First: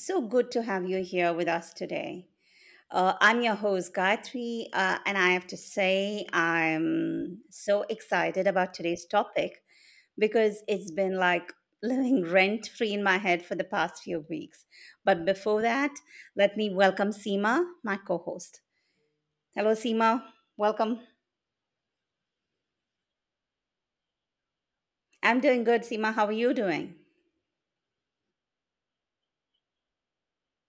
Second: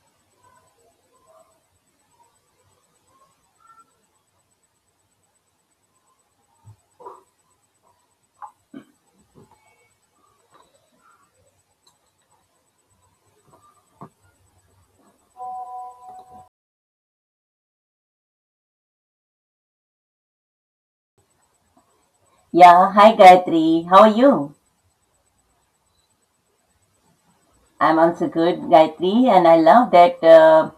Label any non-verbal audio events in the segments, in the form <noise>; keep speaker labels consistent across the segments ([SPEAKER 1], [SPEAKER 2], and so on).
[SPEAKER 1] So good to have you here with us today. I'm your host, Gayatri, and I have to say I'm so excited about today's topic because it's been like living <laughs> rent free in my head for the past few weeks. But before that, let me welcome Seema, my co host. Hello, Seema. Welcome.
[SPEAKER 2] Yeah, hi Gayatri. How are you?
[SPEAKER 1] I'm doing good, Seema. How are you doing?
[SPEAKER 2] I'm also good, Gayatri, and I love that uh,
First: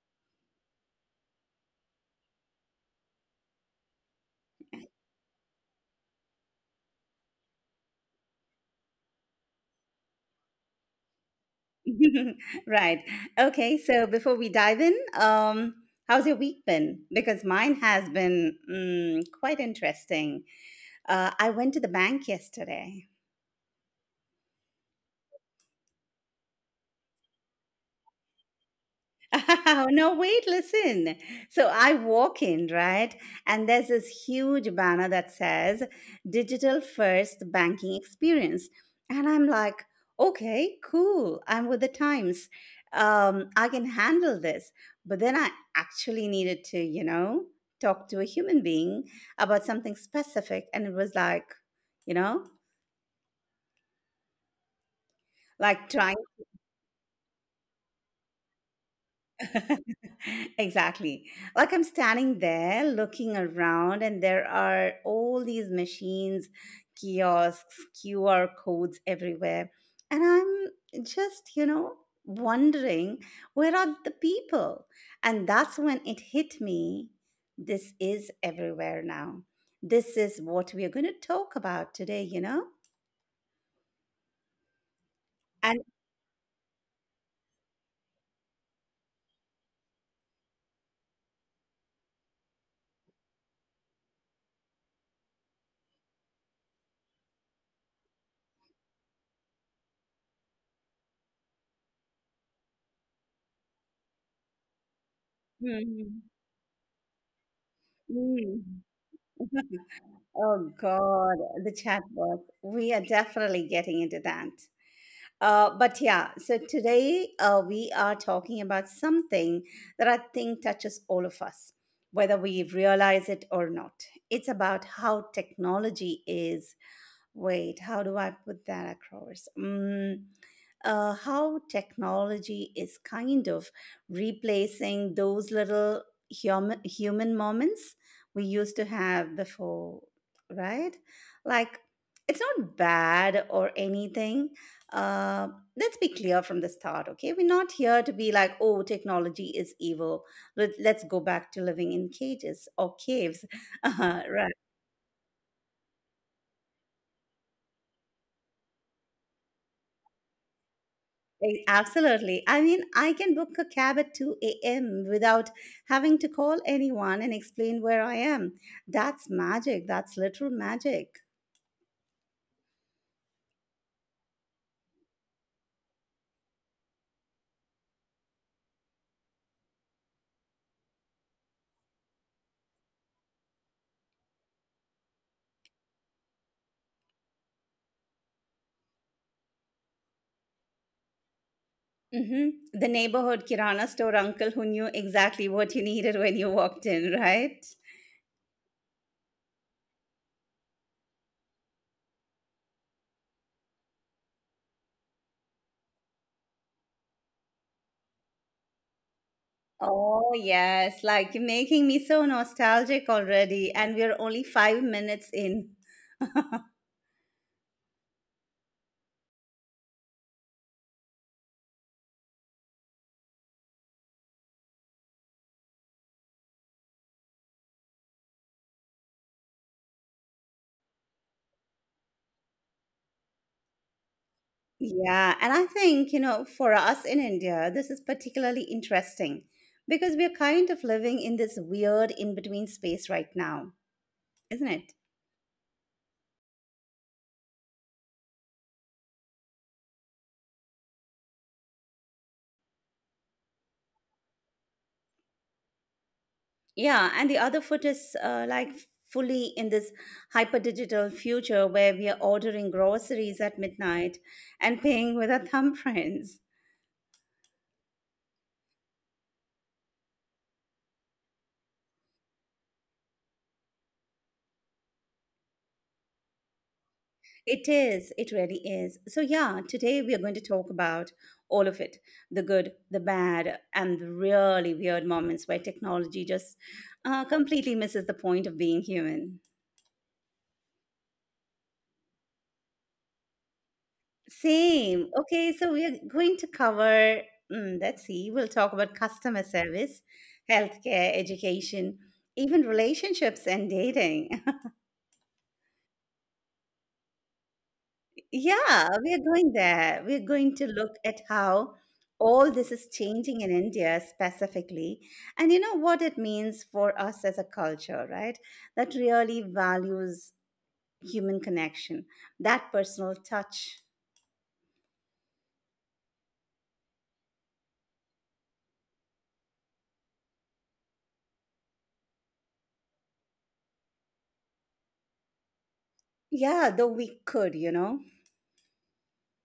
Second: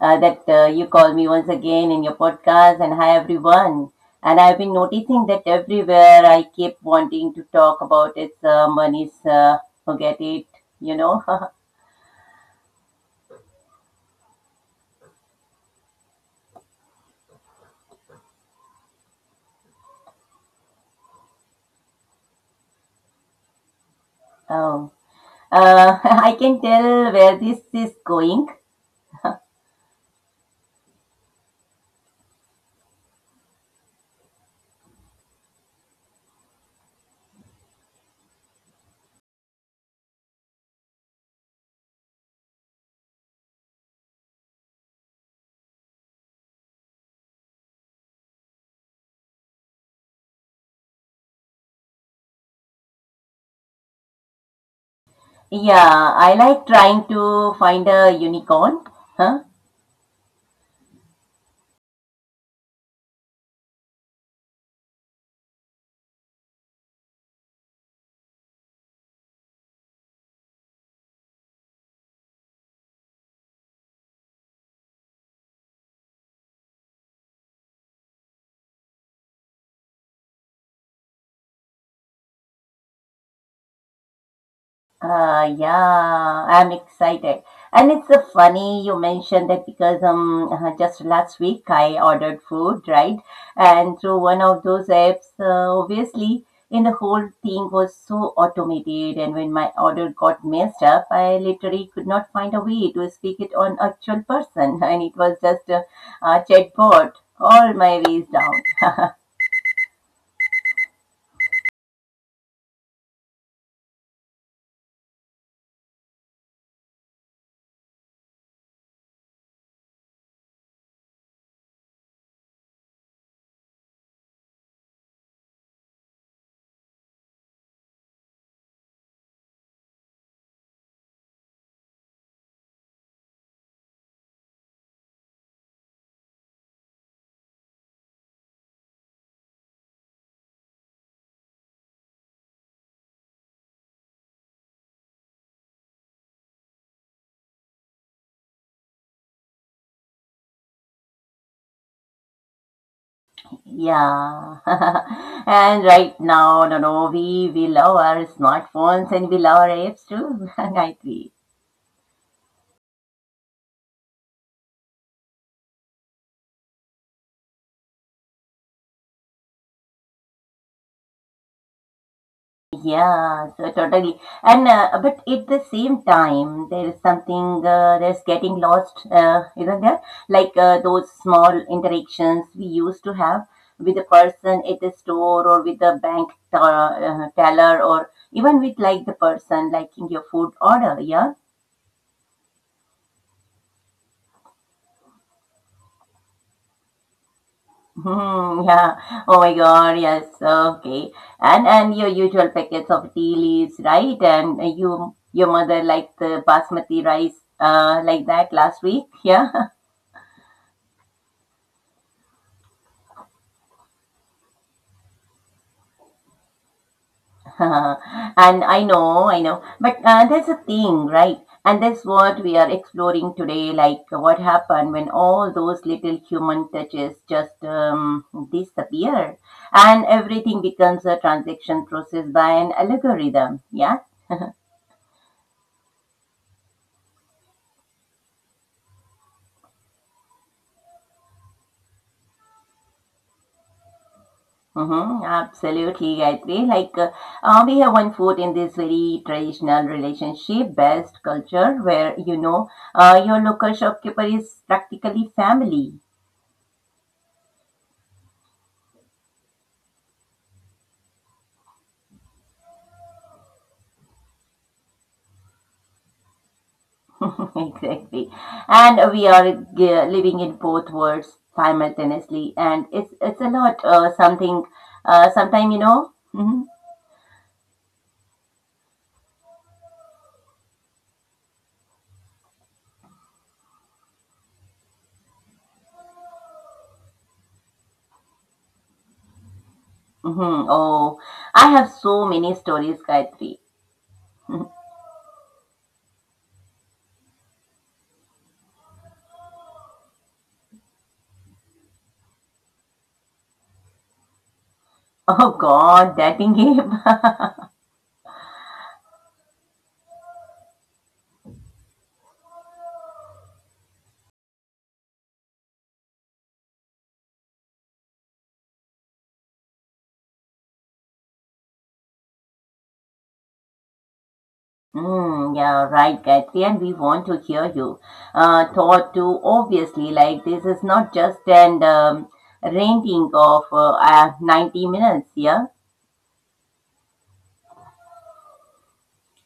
[SPEAKER 2] uh, that uh, you call me once again in your podcast. And hi everyone. And I've been noticing that everywhere I keep wanting to talk about is money's forget it, you know. <laughs>
[SPEAKER 1] <laughs> Right. Okay. So before we dive in, how's your week been? Because mine has been quite interesting. I went to the bank yesterday.
[SPEAKER 2] Oh. <laughs> I can tell where this is going.
[SPEAKER 1] <laughs> No, wait, listen. So I walk in, right? And there's this huge banner that says digital first banking experience. And I'm like, okay, cool. I'm with the times. I can handle this. But then I actually needed to, you know, talk to a human being about something specific. And it was like, you know, like
[SPEAKER 2] Yeah,
[SPEAKER 1] trying
[SPEAKER 2] I like trying to find a unicorn. <laughs>
[SPEAKER 1] <laughs> exactly. Like I'm standing there looking around, and there are all these machines, kiosks, QR codes everywhere. And I'm just, you know, wondering, where are the people? And that's when it hit me, this is everywhere now. This is what we are going to talk about today, you know? And
[SPEAKER 2] Yeah, I'm excited. And it's funny you mentioned that because just last week I ordered food, right? And through one of those apps, obviously, and the whole thing was so automated. And when my order got messed up, I literally could not find a way to speak it on actual person, <laughs> and it was just
[SPEAKER 1] Mhm.
[SPEAKER 2] a chatbot all my ways down.
[SPEAKER 1] Mm. <laughs> Oh God, the chatbot. We are definitely getting into that. But yeah, so today we are talking about something that I think touches all of us, whether we realize it or not. It's about how technology is, wait, how do I put that across? How technology is kind of replacing those little human moments we used to have before, right? Like it's not bad or anything. Uh, let's be clear from the start, okay? We're not here to be like, oh, technology is evil. Let's go back to living in cages or caves, <laughs> right?
[SPEAKER 2] Yeah. <laughs> And right now, no, no, we love our smartphones and we love our apps too, <laughs> right? We.
[SPEAKER 1] Absolutely. I mean, I can book a cab at 2 a.m. without having to call anyone and explain where I am. That's magic. That's literal magic.
[SPEAKER 2] Yeah, so totally. And but at the same time, there is something that's getting lost, isn't there? Like those small interactions we used to have with a person at the store or with the bank teller or even with like the person liking your food order. Yeah.
[SPEAKER 1] Hmm. The neighborhood Kirana store uncle who knew exactly what you needed when you walked in, right?
[SPEAKER 2] <laughs> Hmm, yeah. Oh my God. Yes. Okay. And your usual packets of tea leaves, right? And you your mother liked the basmati rice, like that last week. Yeah.
[SPEAKER 1] Oh, yes. Like, you're making me so nostalgic already, and we're only 5 minutes in. <laughs>
[SPEAKER 2] <laughs> And I know, I know. But there's a thing, right? And that's what we are exploring today. Like what happened when all those little human touches just disappear, and everything becomes a transaction processed by an algorithm. Yeah.
[SPEAKER 1] Yeah, and I think, you know, for us in India, this is particularly interesting because we're kind of living in this weird in between space right now, isn't it?
[SPEAKER 2] Mm-hmm, absolutely, I agree. Like, we have one foot in this very traditional relationship based culture where, you know, your local shopkeeper is practically family.
[SPEAKER 1] Yeah, and the other foot is like fully in this hyper digital future where we are ordering groceries at midnight and paying with our <laughs> thumbprints.
[SPEAKER 2] <laughs> Exactly. And we are living in both worlds simultaneously. And it's a lot, sometime, you know, hmm
[SPEAKER 1] It is. It really is. So, yeah, today we are going to talk about all of it, the good, the bad, and the really weird moments where technology just completely misses the point of being human.
[SPEAKER 2] hmm. Oh, I have so many stories, Gayatri. <laughs>
[SPEAKER 1] Same. Okay, so we are going to cover, let's see, we'll talk about customer service, healthcare, education, even relationships and dating. <laughs>
[SPEAKER 2] Oh God, dating game. <laughs>
[SPEAKER 1] Yeah, we are going there. We're going to look at how all this is changing in India specifically, and you know what it means for us as a culture, right? That really values human connection, that personal touch.
[SPEAKER 2] Mm, yeah, right, Gayatri, and we want to hear you. Thought to obviously, like this is not just an renting of 90 minutes, yeah,
[SPEAKER 1] Yeah, though we could.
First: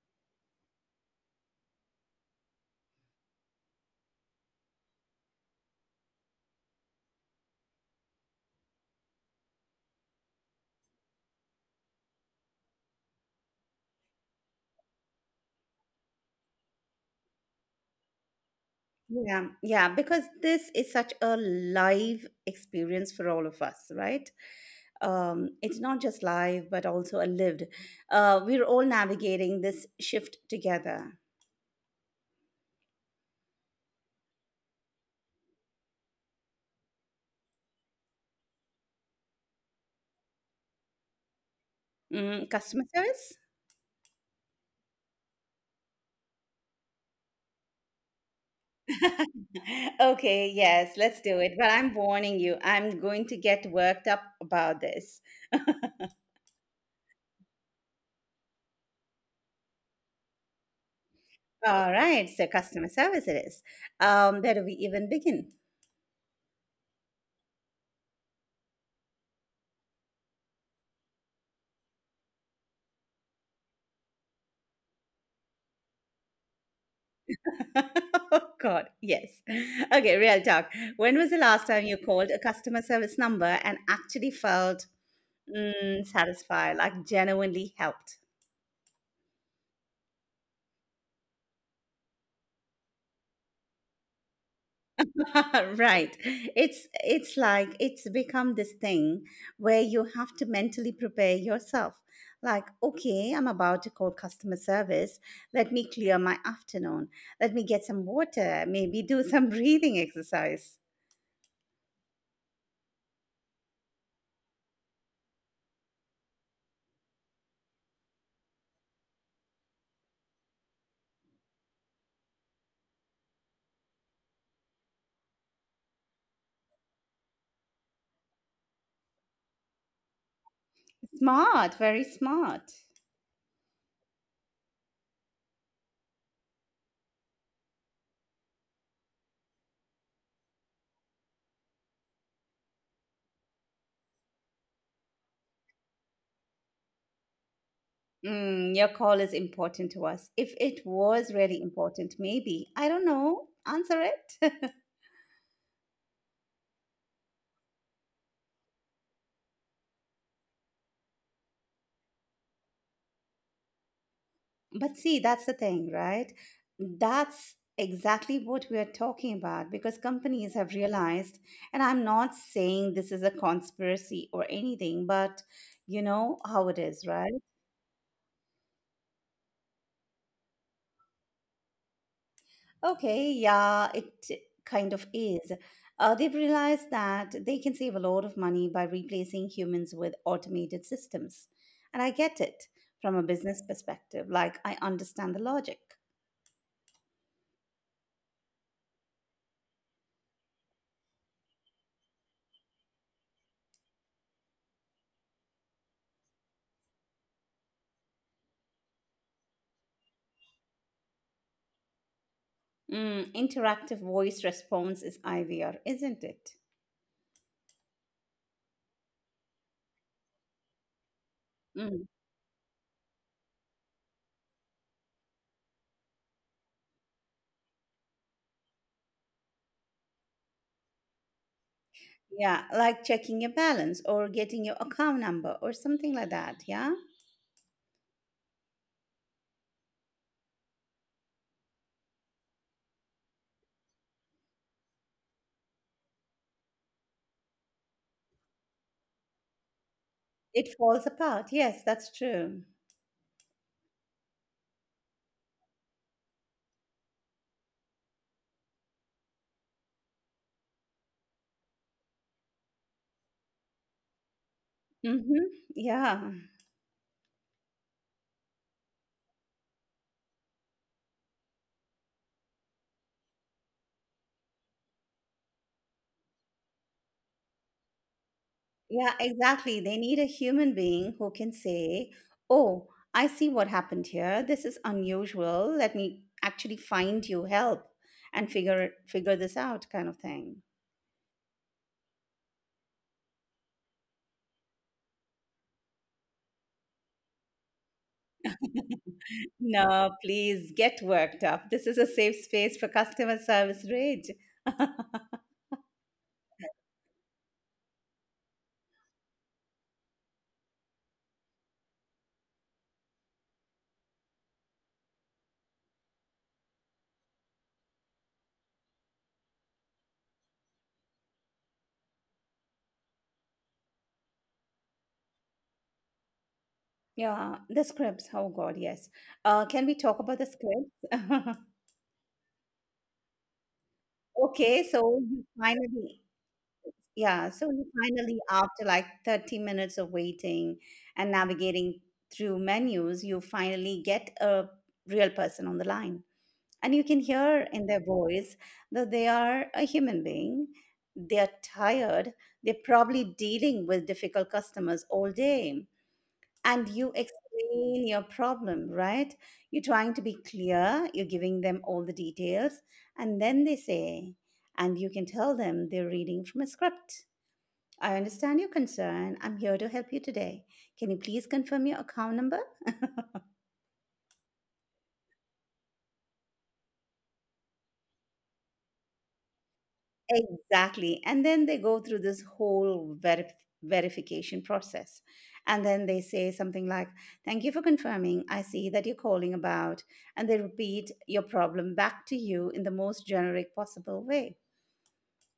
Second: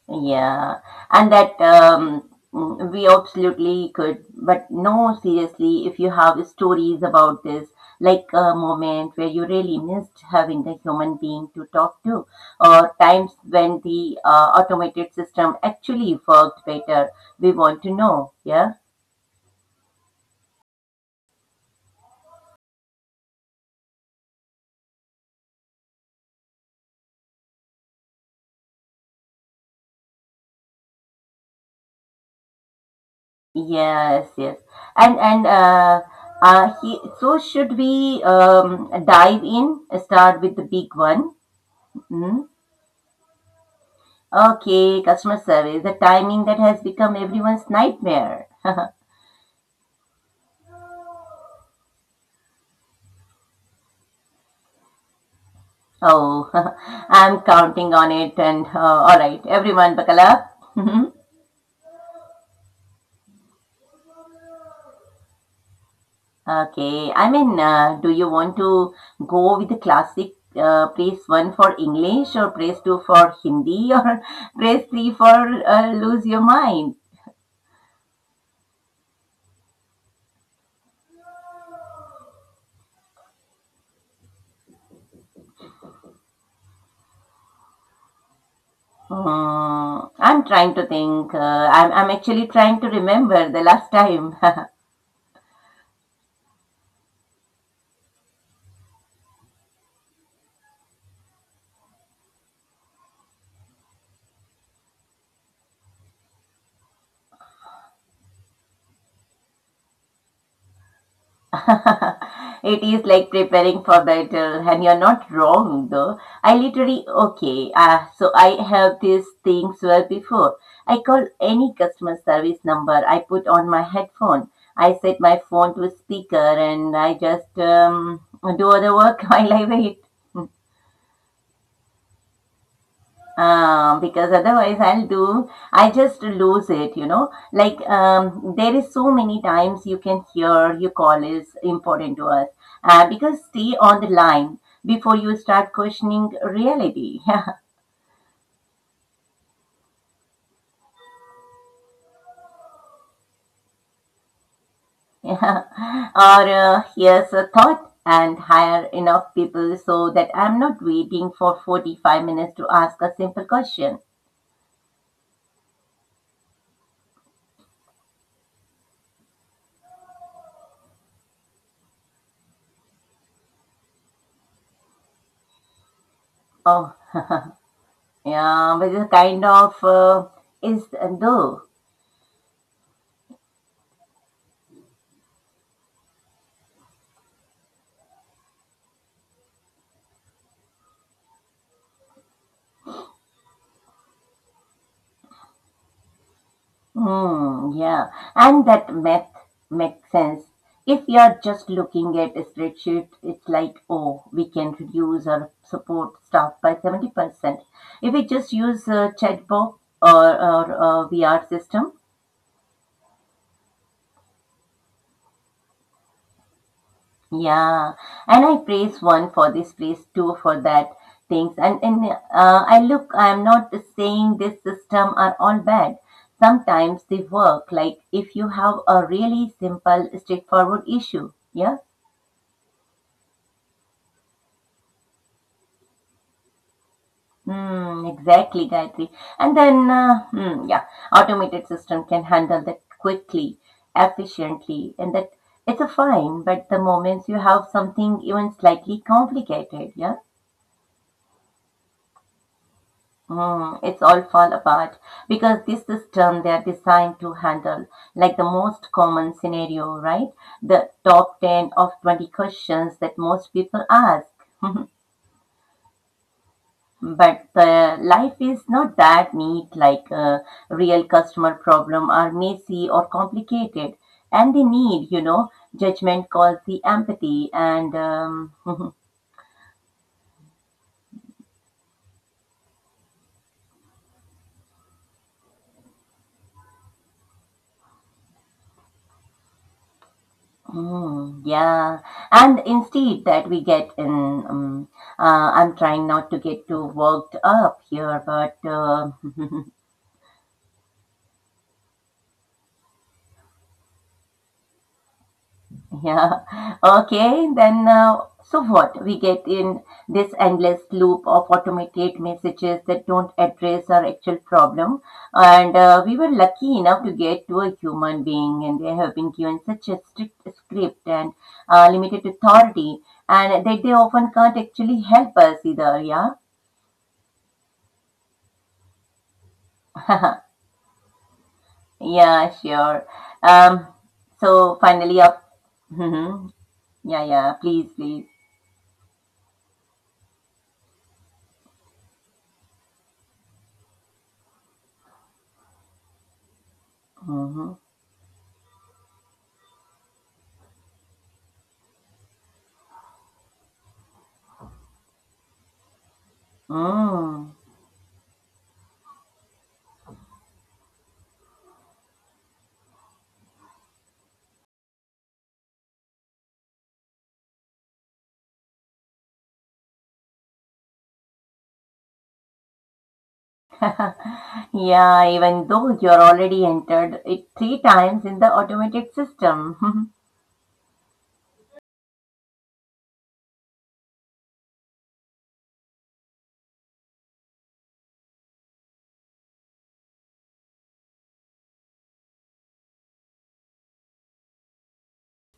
[SPEAKER 2] yeah, and that we absolutely could, but no, seriously, if you have stories about this, like a moment where you really missed having a human being to talk to, or times when the automated system actually worked better, we want to know, yeah.
[SPEAKER 1] Yeah, yeah, because this is such a live experience for all of us, right? It's not just live, but also a lived. We're all navigating this shift together.
[SPEAKER 2] Yes, yes. And so should we dive in? Start with the big one. Hmm?
[SPEAKER 1] Mm, customer service?
[SPEAKER 2] Okay, customer service, the timing that has become everyone's nightmare.
[SPEAKER 1] <laughs> Okay, yes, let's do it. But I'm warning you, I'm going to get worked up about this.
[SPEAKER 2] Oh, <laughs> I'm counting on it. And all right, everyone, buckle up. <laughs>
[SPEAKER 1] All right, so customer service it is. Where do we even begin?
[SPEAKER 2] Okay, I mean, do you want to go with the classic press one for English or press two for Hindi or <laughs> press three for lose your mind?
[SPEAKER 1] <laughs> Oh God, yes. Okay, real talk. When was the last time you called a customer service number and actually felt satisfied, like genuinely helped?
[SPEAKER 2] Hmm, I'm trying to think. I'm actually trying to remember the last time.
[SPEAKER 1] <laughs> Right. It's like it's become this thing where you have to mentally prepare yourself, like, okay, I'm about to call customer service, let me clear my afternoon, let me get some water, maybe do some <laughs> breathing exercise.
[SPEAKER 2] <laughs> It is like preparing for battle, and you're not wrong though. I literally, okay, so I have these things well before. I call any customer service number, I put on my headphone, I set my phone to speaker, and I just do other work <laughs> while I wait.
[SPEAKER 1] Smart, very smart.
[SPEAKER 2] Um, because otherwise I'll do I just lose it, you know, like um, there is so many times you can hear your call is important to us, because stay on the line before you start questioning reality. <laughs>
[SPEAKER 1] Mm, your call is important to us. If it was really important, maybe, I don't know, answer it. <laughs>
[SPEAKER 2] Yeah. Or here's a thought, and hire enough people so that I'm not waiting for 45 minutes to ask a simple question.
[SPEAKER 1] But see, that's the thing, right? That's exactly what we are talking about because companies have realized, and I'm not saying this is a conspiracy or anything, but you know how it
[SPEAKER 2] Oh.
[SPEAKER 1] is, right?
[SPEAKER 2] <laughs> Yeah, with a kind of is though.
[SPEAKER 1] Okay, yeah, it kind of is. They've realized that they can save a lot of money by replacing humans with automated systems. And I get it, from a business perspective, like, I understand the logic.
[SPEAKER 2] Hmm. Yeah, and that math makes sense. If you're just looking at a spreadsheet, it's like, oh, we can reduce our support staff by 70%. If we just use a chatbot or a VR system,
[SPEAKER 1] Mm, interactive voice response is IVR, isn't it?
[SPEAKER 2] yeah. And I praise one for this, praise two for that things. And, and
[SPEAKER 1] Mm,
[SPEAKER 2] uh, I look, I'm not saying this system are all bad, sometimes they work like if you have a really simple straightforward issue, yeah.
[SPEAKER 1] yeah, like checking your balance or getting your account number or something like that. Yeah,
[SPEAKER 2] Mm, exactly, Gayatri. And then, yeah, automated system can handle that quickly, efficiently, and that it's a fine. But the moments you have something even slightly complicated, yeah,
[SPEAKER 1] it falls apart. Yes, that's true.
[SPEAKER 2] mm, it's all fall apart because this system they are designed to handle like the most common scenario, right? The top 10 of 20 questions that most people ask. <laughs>
[SPEAKER 1] Mm-hmm. Yeah,
[SPEAKER 2] But the life is not that neat like a real customer problem are messy or complicated and they need, you know, judgment calls the empathy and <laughs>
[SPEAKER 1] yeah, exactly. They need a human being who can say, oh, I see what happened here. This is unusual. Let me actually find you help and figure this out kind of thing.
[SPEAKER 2] mm, yeah. And instead that we get in I'm trying not to get too worked up here, but <laughs>
[SPEAKER 1] No, please get worked up. This is a safe space for customer service rage. <laughs>
[SPEAKER 2] Yeah. <laughs> Okay. Then, so what? We get in this endless loop of automated messages that don't address our actual problem. And we were lucky enough to get to a human being, and they have been given such a strict script and limited authority, and that they often can't actually help us either. Yeah.
[SPEAKER 1] Yeah, the scripts. Oh God, yes. Can we talk about the
[SPEAKER 2] <laughs>
[SPEAKER 1] scripts? <laughs>
[SPEAKER 2] Yeah, sure. Um, so
[SPEAKER 1] Okay, so
[SPEAKER 2] finally,
[SPEAKER 1] you
[SPEAKER 2] up.
[SPEAKER 1] finally,
[SPEAKER 2] <laughs> Yeah,
[SPEAKER 1] yeah,
[SPEAKER 2] yeah.
[SPEAKER 1] so you
[SPEAKER 2] Please, please.
[SPEAKER 1] finally, after like 30 minutes of waiting and navigating through menus, you finally get a real person on the line. And you can hear
[SPEAKER 2] Mm-hmm.
[SPEAKER 1] in their voice that they are a human being. They are tired. They're probably dealing with difficult customers all day. And you
[SPEAKER 2] Mm.
[SPEAKER 1] explain your problem, right? You're trying to be clear. You're giving them all the details. And then they say, and you can tell them they're reading from a script, I understand your concern. I'm here to help you today. Can you please confirm your account number? <laughs>
[SPEAKER 2] <laughs> Yeah, even though you're already entered it 3 times in the automated system. <laughs>
[SPEAKER 1] Exactly. And then they go through this whole verification process. And then they say something like, thank you for confirming. I see that you're calling about. And they repeat your problem back to you in the most generic possible way.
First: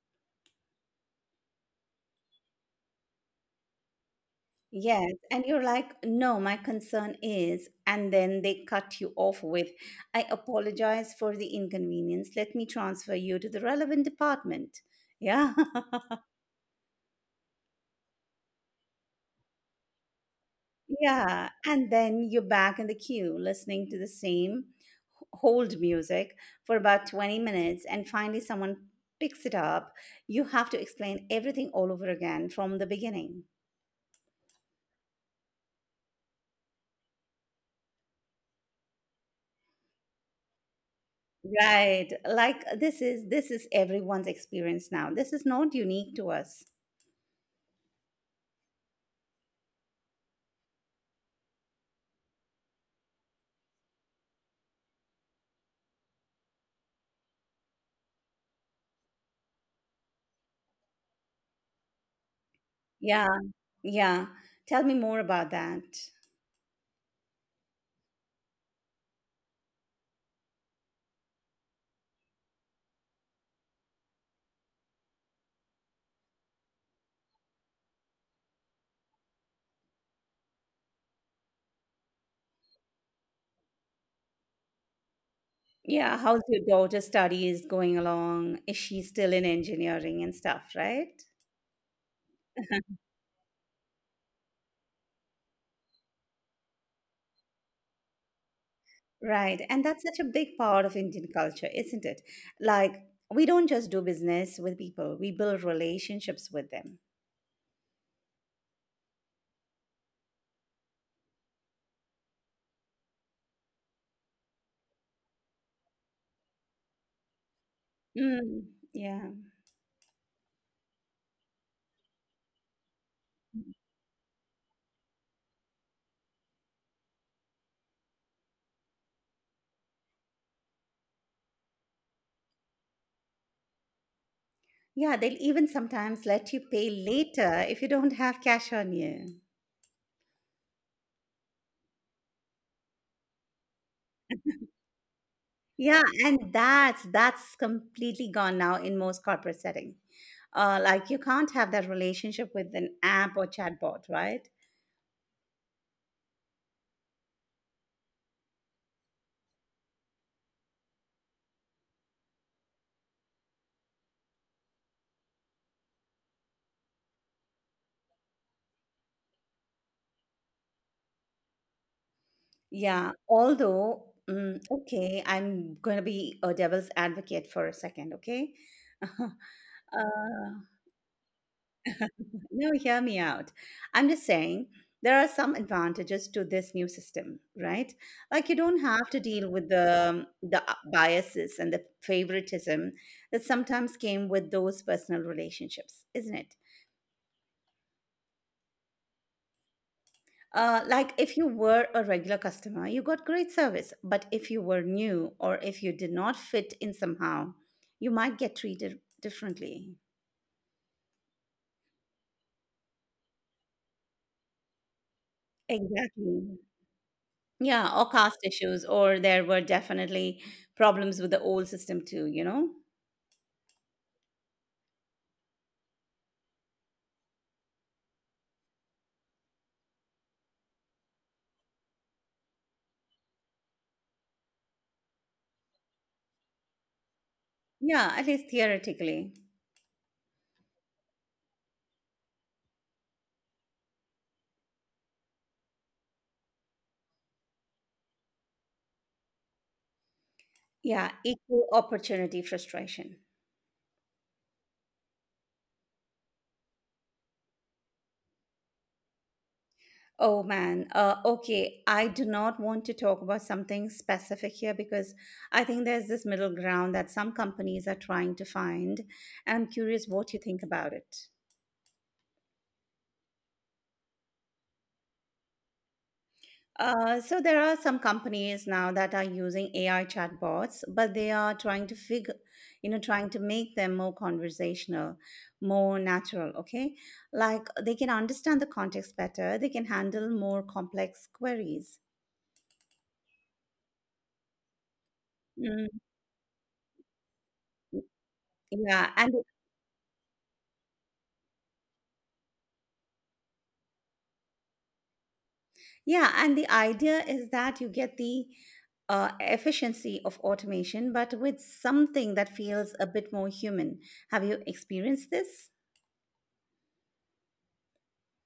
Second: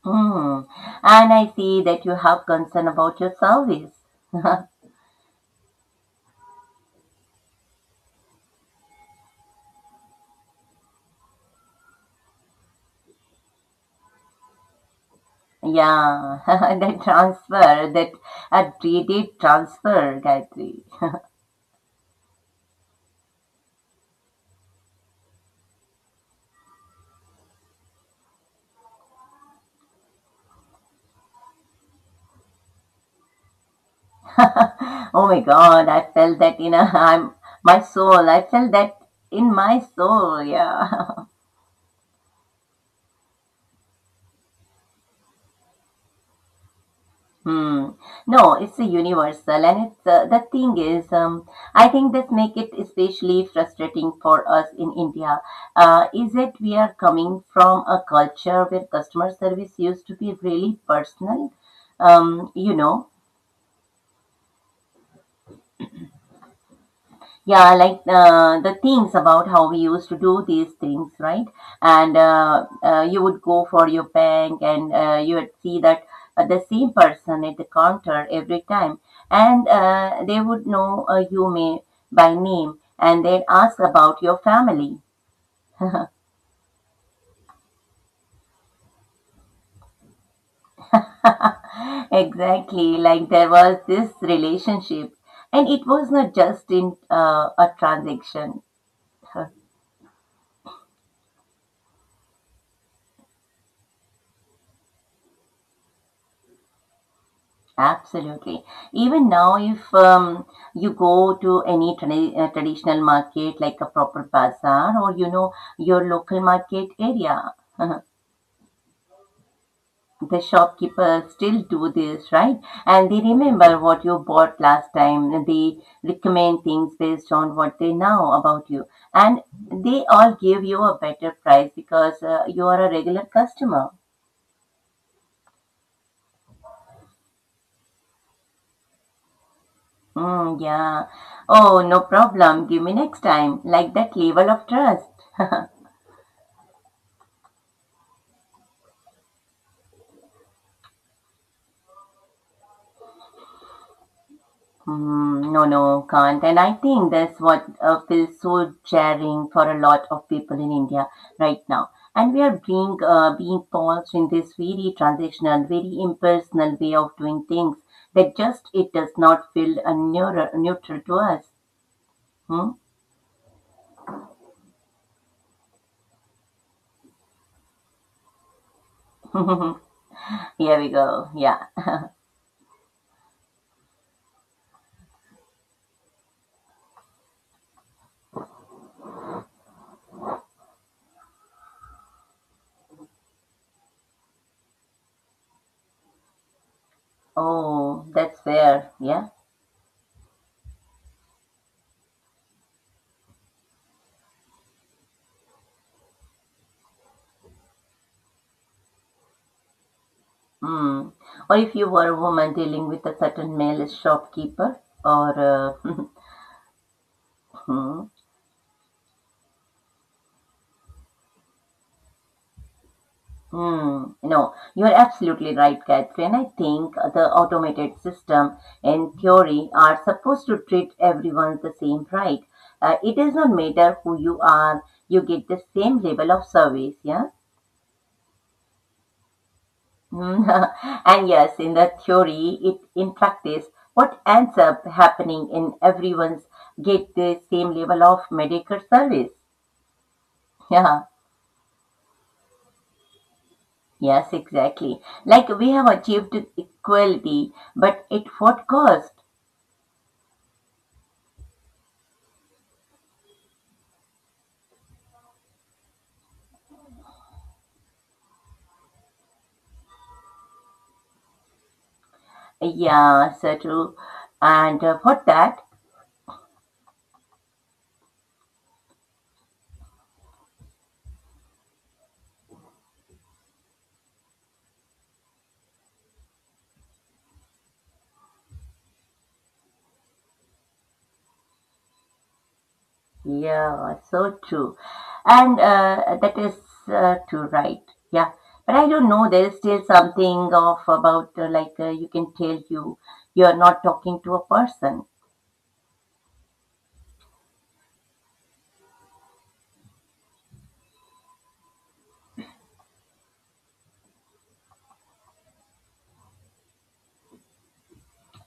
[SPEAKER 2] Hmm. And I see that you have concern about your service. <laughs>
[SPEAKER 1] Yes. And you're like, no, my concern is. And then they cut you off with, I apologize for the inconvenience. Let me transfer you to the relevant department. Yeah. <laughs>
[SPEAKER 2] Yeah, <laughs> that transfer, that updated transfer, Gayatri.
[SPEAKER 1] Yeah, and then you're back in the queue listening to the same hold music for about 20 minutes, and finally someone picks it up. You have to explain everything all over again from the beginning.
[SPEAKER 2] <laughs> Oh my God, I felt that in a, I'm, my soul. I felt that in my soul. Yeah. <laughs>
[SPEAKER 1] Right. Like this is everyone's experience now. This is not unique to us.
[SPEAKER 2] Hmm. No, it's a universal, and it's the thing is, I think this make it especially frustrating for us in India. Is it we are coming from a culture where customer service used to be really personal, you know.
[SPEAKER 1] Yeah. Yeah. Tell me more about that.
[SPEAKER 2] Yeah, like the things about how we used to do these things, right? And you would go for your bank, and you would see that the same person at the counter every time, and they would know you may by name, and they'd ask about your family.
[SPEAKER 1] Yeah, how's your daughter's studies going along? Is she still in engineering and stuff, right?
[SPEAKER 2] <laughs>
[SPEAKER 1] <laughs>
[SPEAKER 2] Exactly, like there was this relationship, and it was not just in a transaction.
[SPEAKER 1] Right. And that's such a big part of Indian culture, isn't it? Like, we don't just do business with people, we build relationships with them.
[SPEAKER 2] Absolutely. Even now, if you go to any traditional market like a proper bazaar or you know your local market area, uh,
[SPEAKER 1] Mm, yeah.
[SPEAKER 2] the shopkeepers still do this, right? And they remember what you bought last time. And they recommend things based on what they know about you, and they all give you a better price because you are a regular customer.
[SPEAKER 1] Yeah. They'll even sometimes let you pay later if you don't have cash on you.
[SPEAKER 2] Mm, yeah. Oh, no problem. Give me next time. Like that level of trust.
[SPEAKER 1] Yeah. And that's completely gone now in most corporate setting. Like, you can't have that relationship with an app or chatbot, right?
[SPEAKER 2] Mm, no, no, can't. And I think that's what feels so jarring for a lot of people in India right now. And we are being forced in this very transitional, very impersonal way of doing things that just it does not feel neutral to us. Hmm?
[SPEAKER 1] Yeah. Although, okay, I'm going to be a devil's advocate for a second, okay? <laughs>
[SPEAKER 2] <laughs>
[SPEAKER 1] Uh,
[SPEAKER 2] Here we go. Yeah.
[SPEAKER 1] no, hear me out. I'm just saying there are some advantages to this new system, right? Like you don't have to deal with the biases and the favoritism that sometimes came with those personal relationships, isn't it?
[SPEAKER 2] Oh, that's fair. Yeah.
[SPEAKER 1] Like if you were a regular customer, you got great service, but if you were new or if you did not fit in somehow, you might get treated differently.
[SPEAKER 2] Hmm. Or if you were a woman dealing with a certain male shopkeeper, or
[SPEAKER 1] Exactly. Yeah, or
[SPEAKER 2] uh, <laughs>
[SPEAKER 1] caste issues, or there were definitely problems with the old system too, you know?
[SPEAKER 2] Hmm. No, you are absolutely right, Catherine. I think the automated system, in theory, are supposed to treat everyone the same right. It does not matter who you are, you get the same level of service, yeah?
[SPEAKER 1] Yeah, at least theoretically.
[SPEAKER 2] Hmm. <laughs> And yes, in the theory, it in practice, what ends up happening in everyone's get the same level of medical service. <laughs> Yeah.
[SPEAKER 1] Yeah, equal opportunity frustration.
[SPEAKER 2] Yes, exactly. Like we have achieved equality, but at what cost?
[SPEAKER 1] Oh man, okay, I do not want to talk about something specific here because I think there's this middle ground that some companies are trying to find, and I'm curious what you think about it.
[SPEAKER 2] Yeah, so true. And for that,
[SPEAKER 1] So there are some companies now that are using AI chatbots, but they are trying to figure, you know, trying to make them more conversational, more natural. Okay, like they can understand the context better. They can handle more complex queries.
[SPEAKER 2] yeah, so true. And
[SPEAKER 1] Mm,
[SPEAKER 2] that is true, right? Yeah. But I don't
[SPEAKER 1] yeah,
[SPEAKER 2] know,
[SPEAKER 1] and
[SPEAKER 2] there's still something of about you can tell you're not talking to a person.
[SPEAKER 1] yeah, and the idea is that you get the efficiency of automation, but with something that feels a bit more human. Have you experienced this?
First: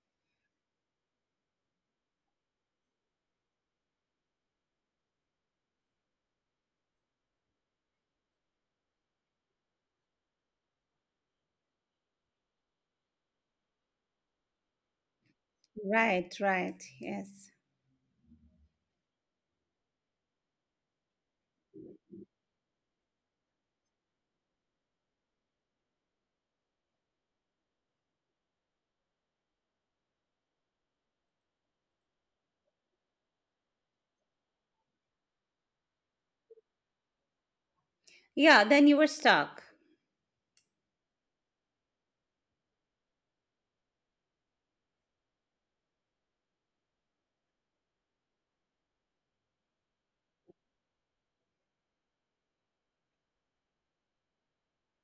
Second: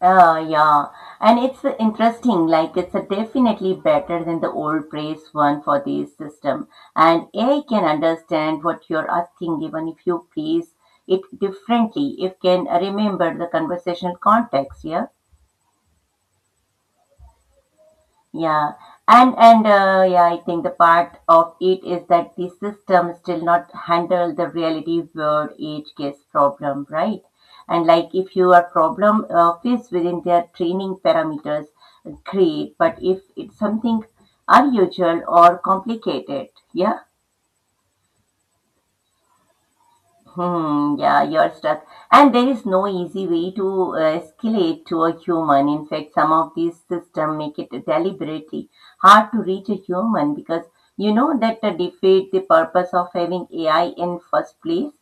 [SPEAKER 2] Yeah, and it's interesting, like it's definitely better than the old praise one for the system. And AI can understand what you're asking, even if you phrase it differently, If can remember the conversational context, yeah.
[SPEAKER 1] Right, right. Yes.
[SPEAKER 2] Yeah, and yeah, I think the part of it is that the system still not handle the reality world age case problem, right? And like if your problem fits within their training parameters, great. But if it's something unusual or complicated, yeah.
[SPEAKER 1] Yeah, then you were stuck.
[SPEAKER 2] Hmm, yeah, you're stuck. And there is no easy way to escalate to a human. In fact, some of these systems make it deliberately hard to reach a human because you know that defeat the purpose of having AI in first place.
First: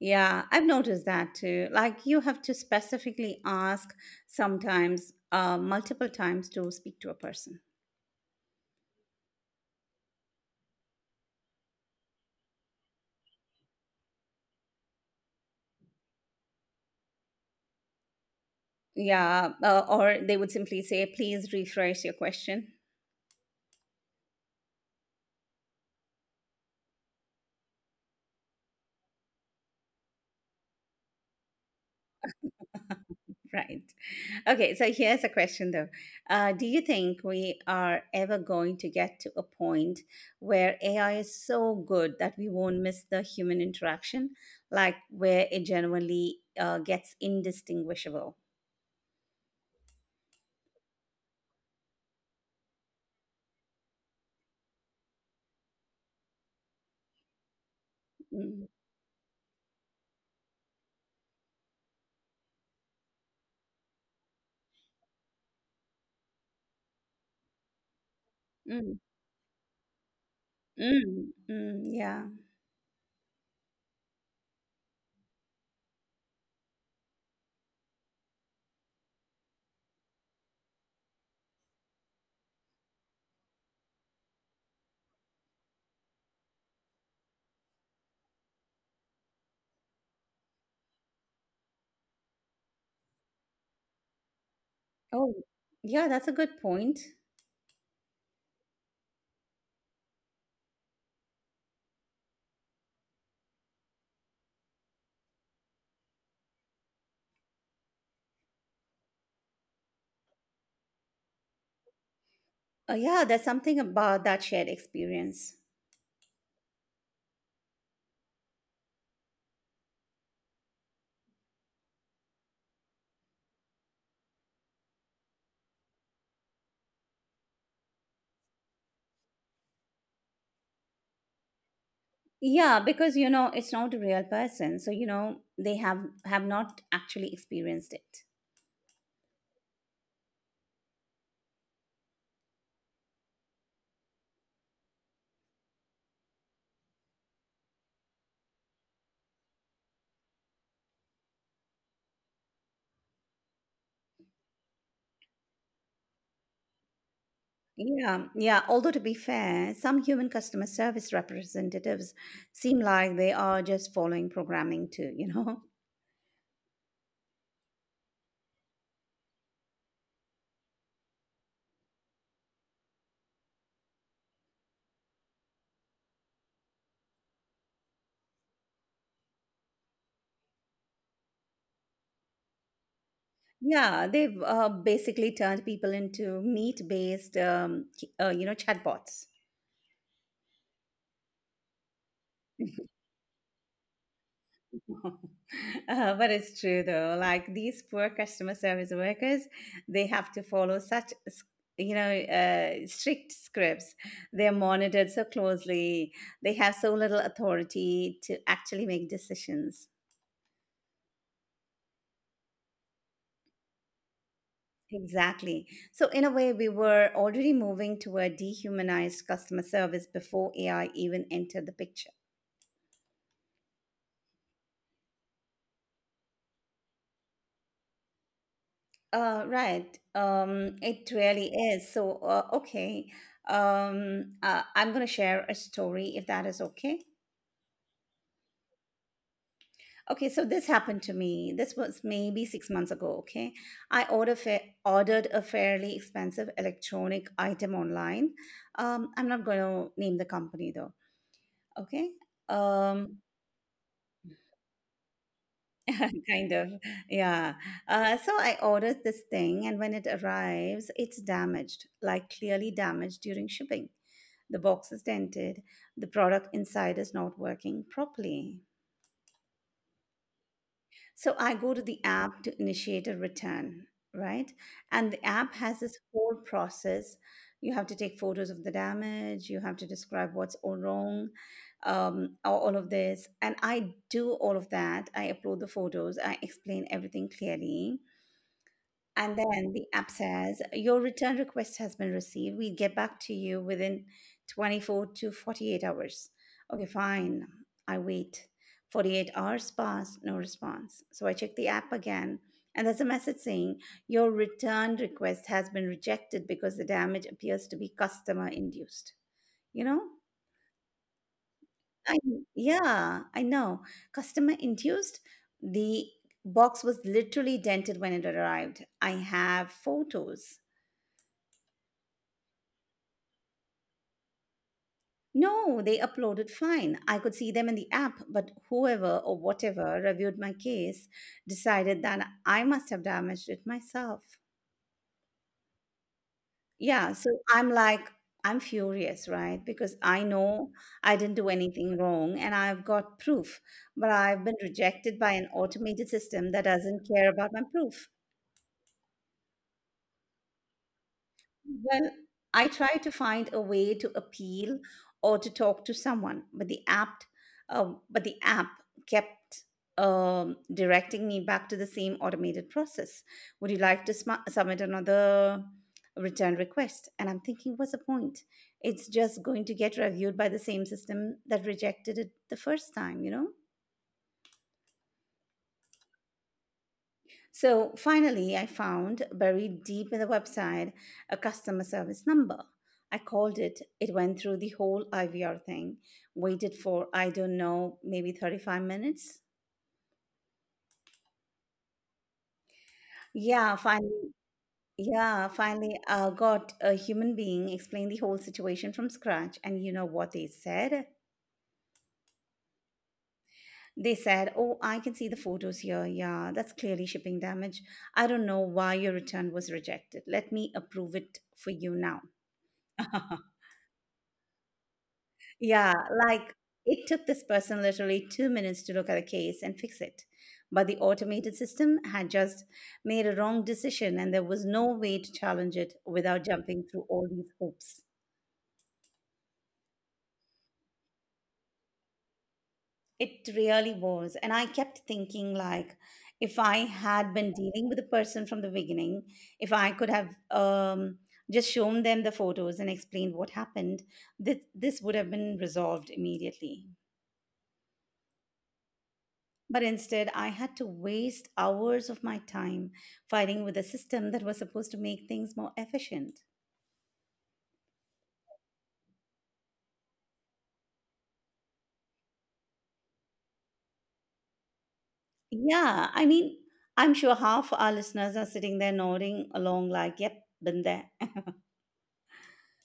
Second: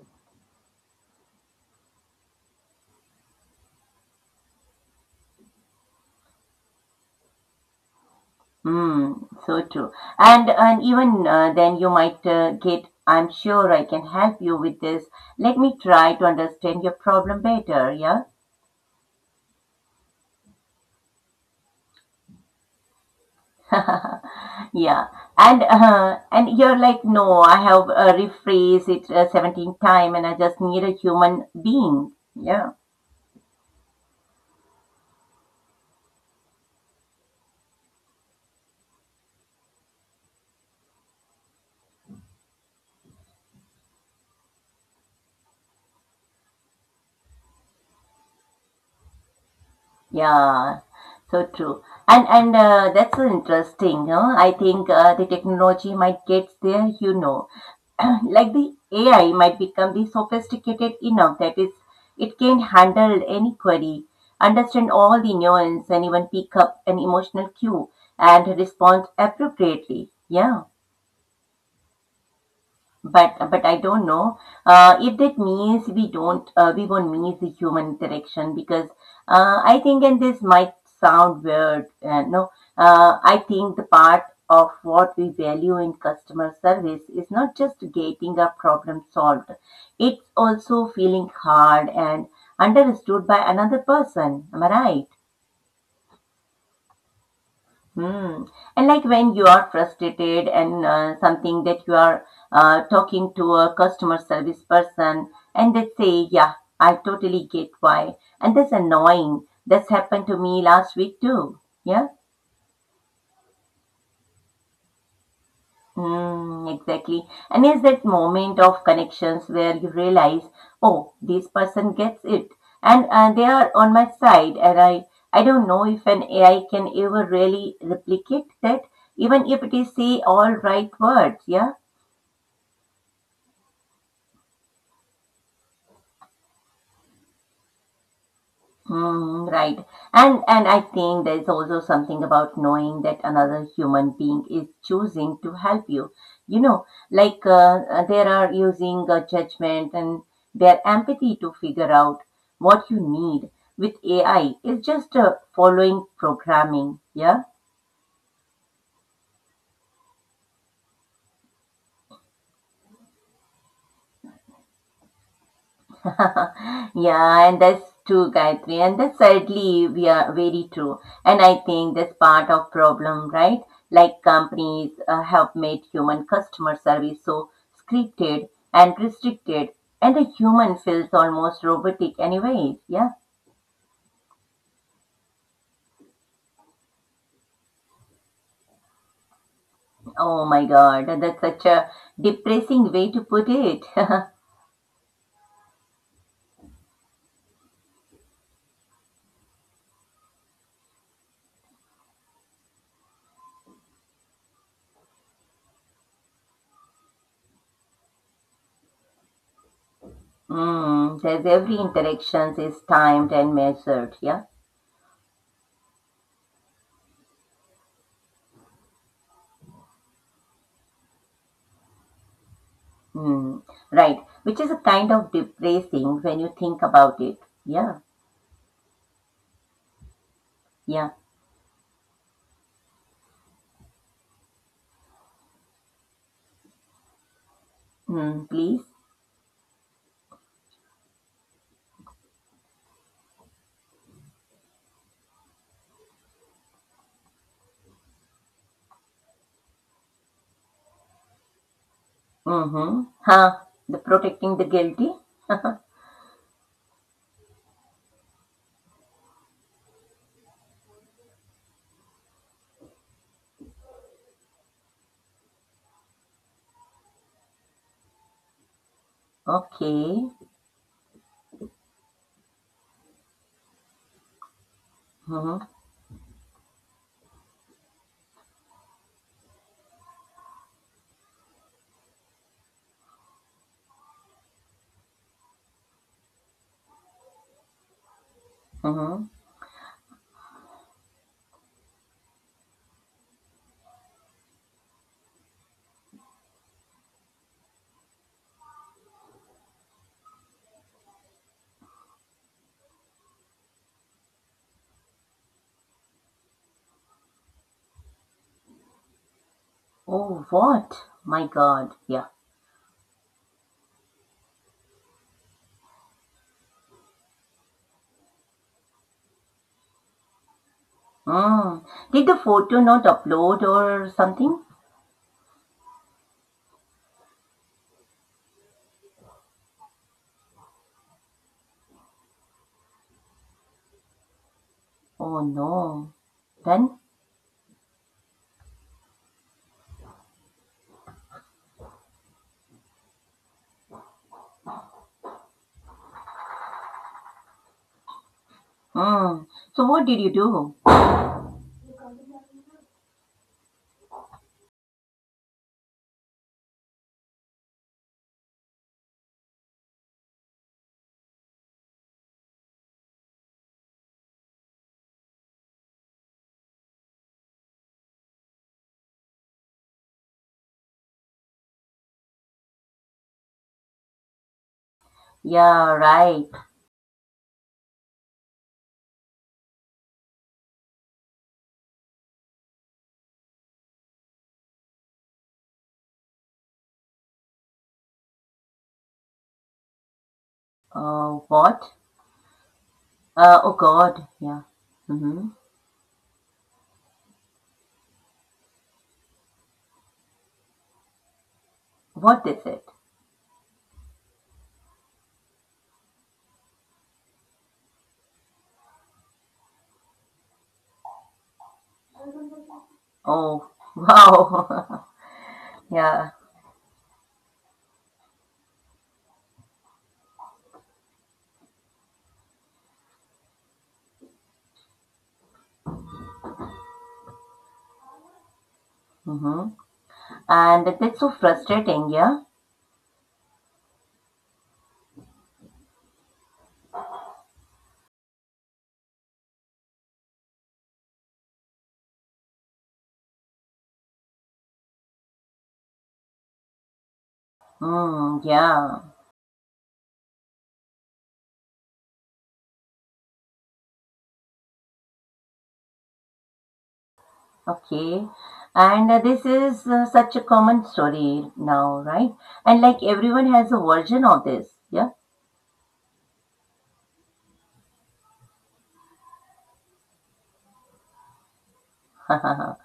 [SPEAKER 1] Yeah, I've noticed that too. Like you have to specifically ask sometimes, multiple times to speak to a person.
[SPEAKER 2] Hmm, so true. And even then you might get, I'm sure I can help you with this. Let me try to understand your problem better. Yeah.
[SPEAKER 1] Yeah, or they would simply say, please rephrase your question. <laughs>
[SPEAKER 2] <laughs> Yeah. And you're like, no, I have rephrased it 17 time and I just need a human being. Yeah.
[SPEAKER 1] Right. Okay, so here's a question though. Do you think we are ever going to get to a point where AI is so good that we won't miss the human interaction, like where it genuinely gets indistinguishable?
[SPEAKER 2] Yeah, so true. And That's so interesting. Huh? I think the technology might get there. <clears throat> Like
[SPEAKER 1] Mm.
[SPEAKER 2] the AI might become the sophisticated enough that is it can handle any query, understand all the nuance and even pick up an emotional cue and respond appropriately. Yeah.
[SPEAKER 1] Mm, mm, yeah.
[SPEAKER 2] But I don't know if that means we won't miss the human interaction because I think, and this might sound weird no, I think the part of what we value in customer service is not just getting a problem solved, it's also feeling hard and understood by another person, am I right?
[SPEAKER 1] Oh, yeah, that's a good point.
[SPEAKER 2] Hmm. And like when you are frustrated and something that you are talking to a customer service person and they say, "Yeah, I totally get why. And that's annoying. That's happened to me last week too." Yeah.
[SPEAKER 1] Yeah, there's something about that shared experience.
[SPEAKER 2] Mm, exactly. And it's that moment of connections where you realize, oh, this person gets it, and they are on my side, and I don't know if an AI can ever really replicate that, even if it is say all right words. Yeah.
[SPEAKER 1] Yeah, because you know it's not a real person, so you know they have not actually experienced it.
[SPEAKER 2] Mm, right. And I think there is also something about knowing that another human being is choosing to help you. You know, like there are using judgment and their empathy to figure out what you need. With AI, it's just following programming. Yeah.
[SPEAKER 1] Yeah, yeah. Although to be fair, some human customer service representatives seem like they are just following programming too, <laughs> you know?
[SPEAKER 2] <laughs> yeah, and that's true, Gayatri, and that's sadly we are very true. And I think that's part of problem, right? Like companies have made human customer service so scripted and restricted, and the human feels almost robotic, anyways. Yeah.
[SPEAKER 1] Yeah, they've basically turned people into meat-based, chatbots.
[SPEAKER 2] Oh my God, that's such a depressing way to put it. <laughs>
[SPEAKER 1] <laughs> But it's true though. Like these poor customer service workers, they have to follow such, strict scripts. They're monitored so closely. They have so little authority to actually make decisions.
[SPEAKER 2] Mm, there's every interaction is timed and measured. Yeah.
[SPEAKER 1] Exactly. So in a way, we were already moving toward dehumanized customer service before AI even entered the picture.
[SPEAKER 2] Hmm, right, which is a kind of depressing when you think about it. Yeah,
[SPEAKER 1] Right.
[SPEAKER 2] yeah.
[SPEAKER 1] It really is. So, okay. I'm going to share a story if that is okay.
[SPEAKER 2] Mm, please.
[SPEAKER 1] Okay, so this happened to me. This was maybe 6 months ago. Okay, ordered a fairly expensive electronic item online. I'm not going to name the company though. Okay.
[SPEAKER 2] Mm-hmm.
[SPEAKER 1] Um,
[SPEAKER 2] Huh. The protecting the guilty. <laughs>
[SPEAKER 1] kind of yeah, so I ordered this thing, and when it arrives, it's damaged, like clearly damaged during shipping. The box is dented. The product inside is not working properly.
[SPEAKER 2] Okay.
[SPEAKER 1] So I go to the app to initiate a return, right, and the app
[SPEAKER 2] Mm-hmm.
[SPEAKER 1] has this whole process. You have to take photos of the damage, you have to describe what's all wrong, all of this. And I do all of that. I upload the photos, I explain everything clearly.
[SPEAKER 2] Mm-hmm.
[SPEAKER 1] And then the app says, your return request has been received. We get back to you within 24 to 48 hours. Okay, fine. I wait. 48 hours pass, no response. So I check the app again, and there's a message saying, your return request has been rejected because the damage appears to be customer induced. You know?
[SPEAKER 2] Oh, what? My God.
[SPEAKER 1] I,
[SPEAKER 2] Yeah.
[SPEAKER 1] yeah, I know. Customer induced. The box was literally dented when it arrived. I have photos.
[SPEAKER 2] Mm. Did the photo not upload or something?
[SPEAKER 1] No, they uploaded fine. I could see them in the app, but whoever or whatever reviewed my case decided that I must have damaged it myself.
[SPEAKER 2] Oh no. Then?
[SPEAKER 1] Yeah, so I'm like, I'm furious, right? Because I know I didn't do anything wrong and I've got proof, but I've been rejected by an automated system that doesn't care about my proof.
[SPEAKER 2] Mm. So what did you do?
[SPEAKER 1] Well, I try to find a way to appeal or to talk to someone, but the app, but the app kept directing me back to the same automated process. Would you like to submit another return request? And I'm thinking, what's the point? It's just going to get reviewed by the same system that rejected it the first time, you know?
[SPEAKER 2] Yeah, right.
[SPEAKER 1] So finally, I found, buried deep in the website, a customer service number. I called it. It went through the whole IVR thing, waited for, I don't know, maybe 35 minutes.
[SPEAKER 2] What? Oh
[SPEAKER 1] Yeah,
[SPEAKER 2] God.
[SPEAKER 1] finally,
[SPEAKER 2] Yeah. Mm-hmm.
[SPEAKER 1] I got a human being, explain the whole situation from scratch. And you know what they said?
[SPEAKER 2] What is it?
[SPEAKER 1] They said, oh, I can see the photos here. Yeah, that's clearly shipping damage. I don't know why your return was rejected. Let me approve it for you now. <laughs>
[SPEAKER 2] Oh, <laughs> wow.
[SPEAKER 1] Yeah,
[SPEAKER 2] <laughs> Yeah.
[SPEAKER 1] like it took this person literally 2 minutes to look at a case and fix it. But the automated system had just made a wrong decision and there was no way to challenge it without jumping through all these hoops.
[SPEAKER 2] Mm-hmm. And that's so frustrating, yeah?
[SPEAKER 1] It really was. And I kept thinking, like, if I had been dealing with the person from the beginning, if I could have just shown them the photos and explained what happened, this would have been resolved immediately.
[SPEAKER 2] Mm, yeah.
[SPEAKER 1] But instead, I had to waste hours of my time fighting with a system that was supposed to make things more efficient.
[SPEAKER 2] Okay. And this is such a common story now, right? And like everyone has a version of this, yeah?
[SPEAKER 1] Yeah, I mean, I'm sure half our listeners are sitting there nodding along, like, yep, been there. <laughs>
[SPEAKER 2] <laughs>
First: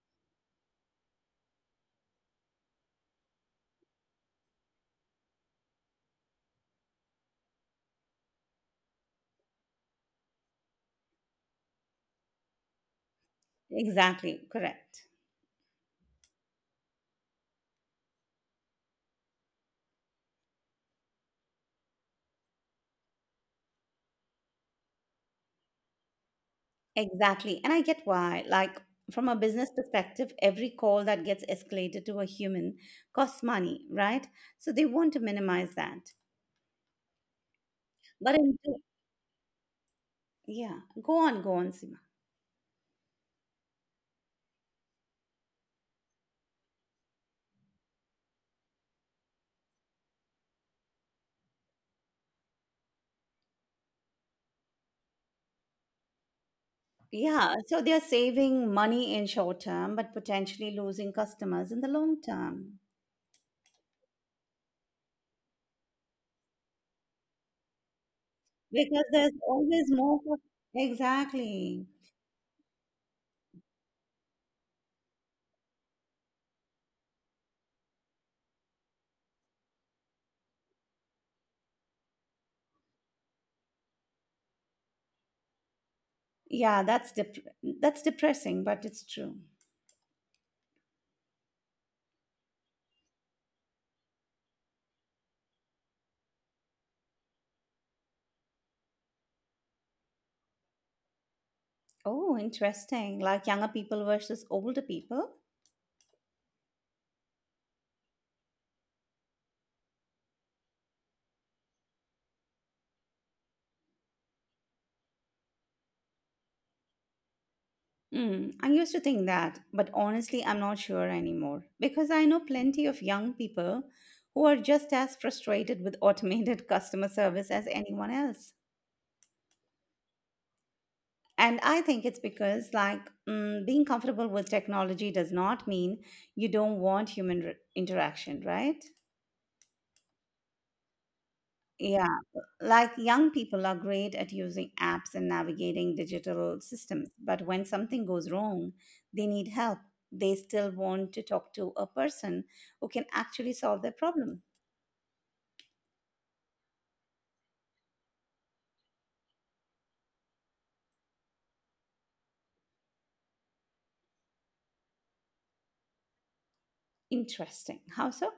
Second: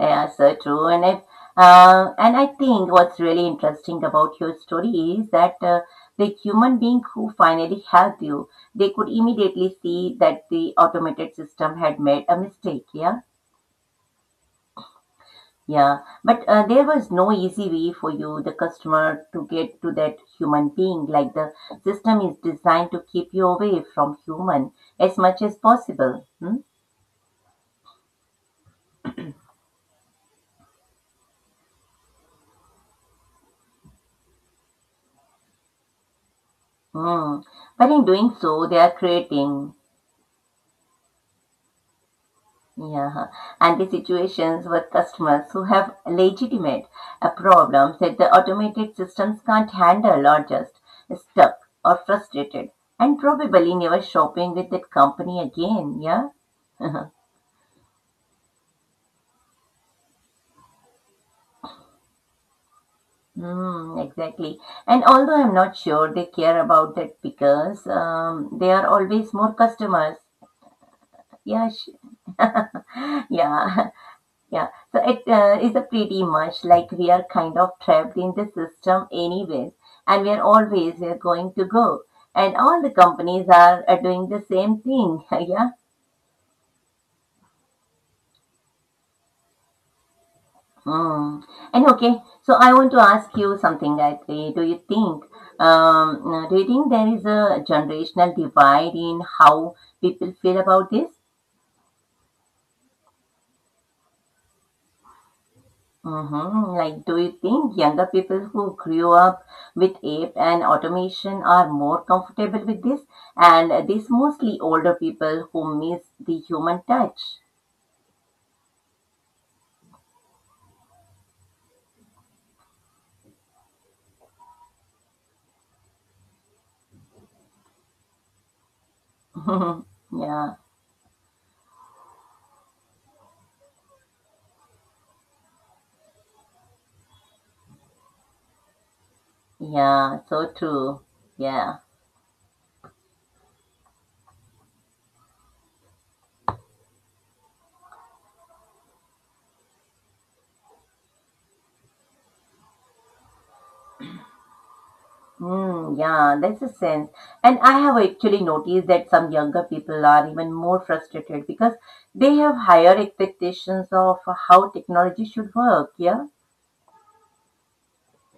[SPEAKER 2] Yeah, so true. And I think what's really interesting about your story is that the human being who finally helped you, they could immediately see that the automated system had made a mistake, yeah.
[SPEAKER 1] Exactly, correct.
[SPEAKER 2] Yeah, but there was no easy way for you, the customer, to get to that human being. Like the system is designed to keep you away from human as much as possible. Hmm?
[SPEAKER 1] Exactly. And I get why. Like, from a business perspective, every call that gets escalated to a human costs money, right? So they want to minimize that.
[SPEAKER 2] Hmm. But in doing
[SPEAKER 1] But in,
[SPEAKER 2] so, they are creating
[SPEAKER 1] yeah, go on, go on, Seema.
[SPEAKER 2] yeah, anti situations with customers who have legitimate problems that the automated systems can't handle or just stuck or frustrated and probably never shopping with that company again. Yeah. <laughs>
[SPEAKER 1] Yeah, so they're saving money in short term, but potentially losing customers in the long term
[SPEAKER 2] Mm, exactly. And although I'm not sure they care about that because there are
[SPEAKER 1] because there's
[SPEAKER 2] always more
[SPEAKER 1] always
[SPEAKER 2] customers.
[SPEAKER 1] more.
[SPEAKER 2] Yeah,
[SPEAKER 1] Exactly.
[SPEAKER 2] sh- yeah, <laughs> yeah. So it is a pretty much like we are kind of trapped in the system anyways, and we are going to go. And all the companies are doing the same thing. <laughs> Yeah.
[SPEAKER 1] Yeah, that's depressing, but it's true.
[SPEAKER 2] Mm. And okay, so I want to ask you something that do you think there is a generational divide in how people feel about this?
[SPEAKER 1] Oh, interesting. Like younger people versus older people.
[SPEAKER 2] Mm-hmm. Like, do you think younger people who grew up with ape and automation are more comfortable with this, and this mostly older people who miss the human touch?
[SPEAKER 1] Mm, I used to think that, but honestly, I'm not sure anymore because I know plenty of young people who are just as frustrated with automated <laughs> customer service as anyone else.
[SPEAKER 2] <laughs> yeah,
[SPEAKER 1] And I think it's because, like, mm, being comfortable with technology does not mean you don't want human interaction, right?
[SPEAKER 2] yeah, so true. Yeah.
[SPEAKER 1] Yeah. Like, young people are great at using apps and navigating digital systems, but when something goes wrong, they need help. They still want to talk to a person who can actually solve their problem.
[SPEAKER 2] Hmm. Yeah, there's a sense. And I have actually noticed that some younger people are even more frustrated because they have higher expectations of how technology should work. Yeah.
[SPEAKER 1] Interesting. How so?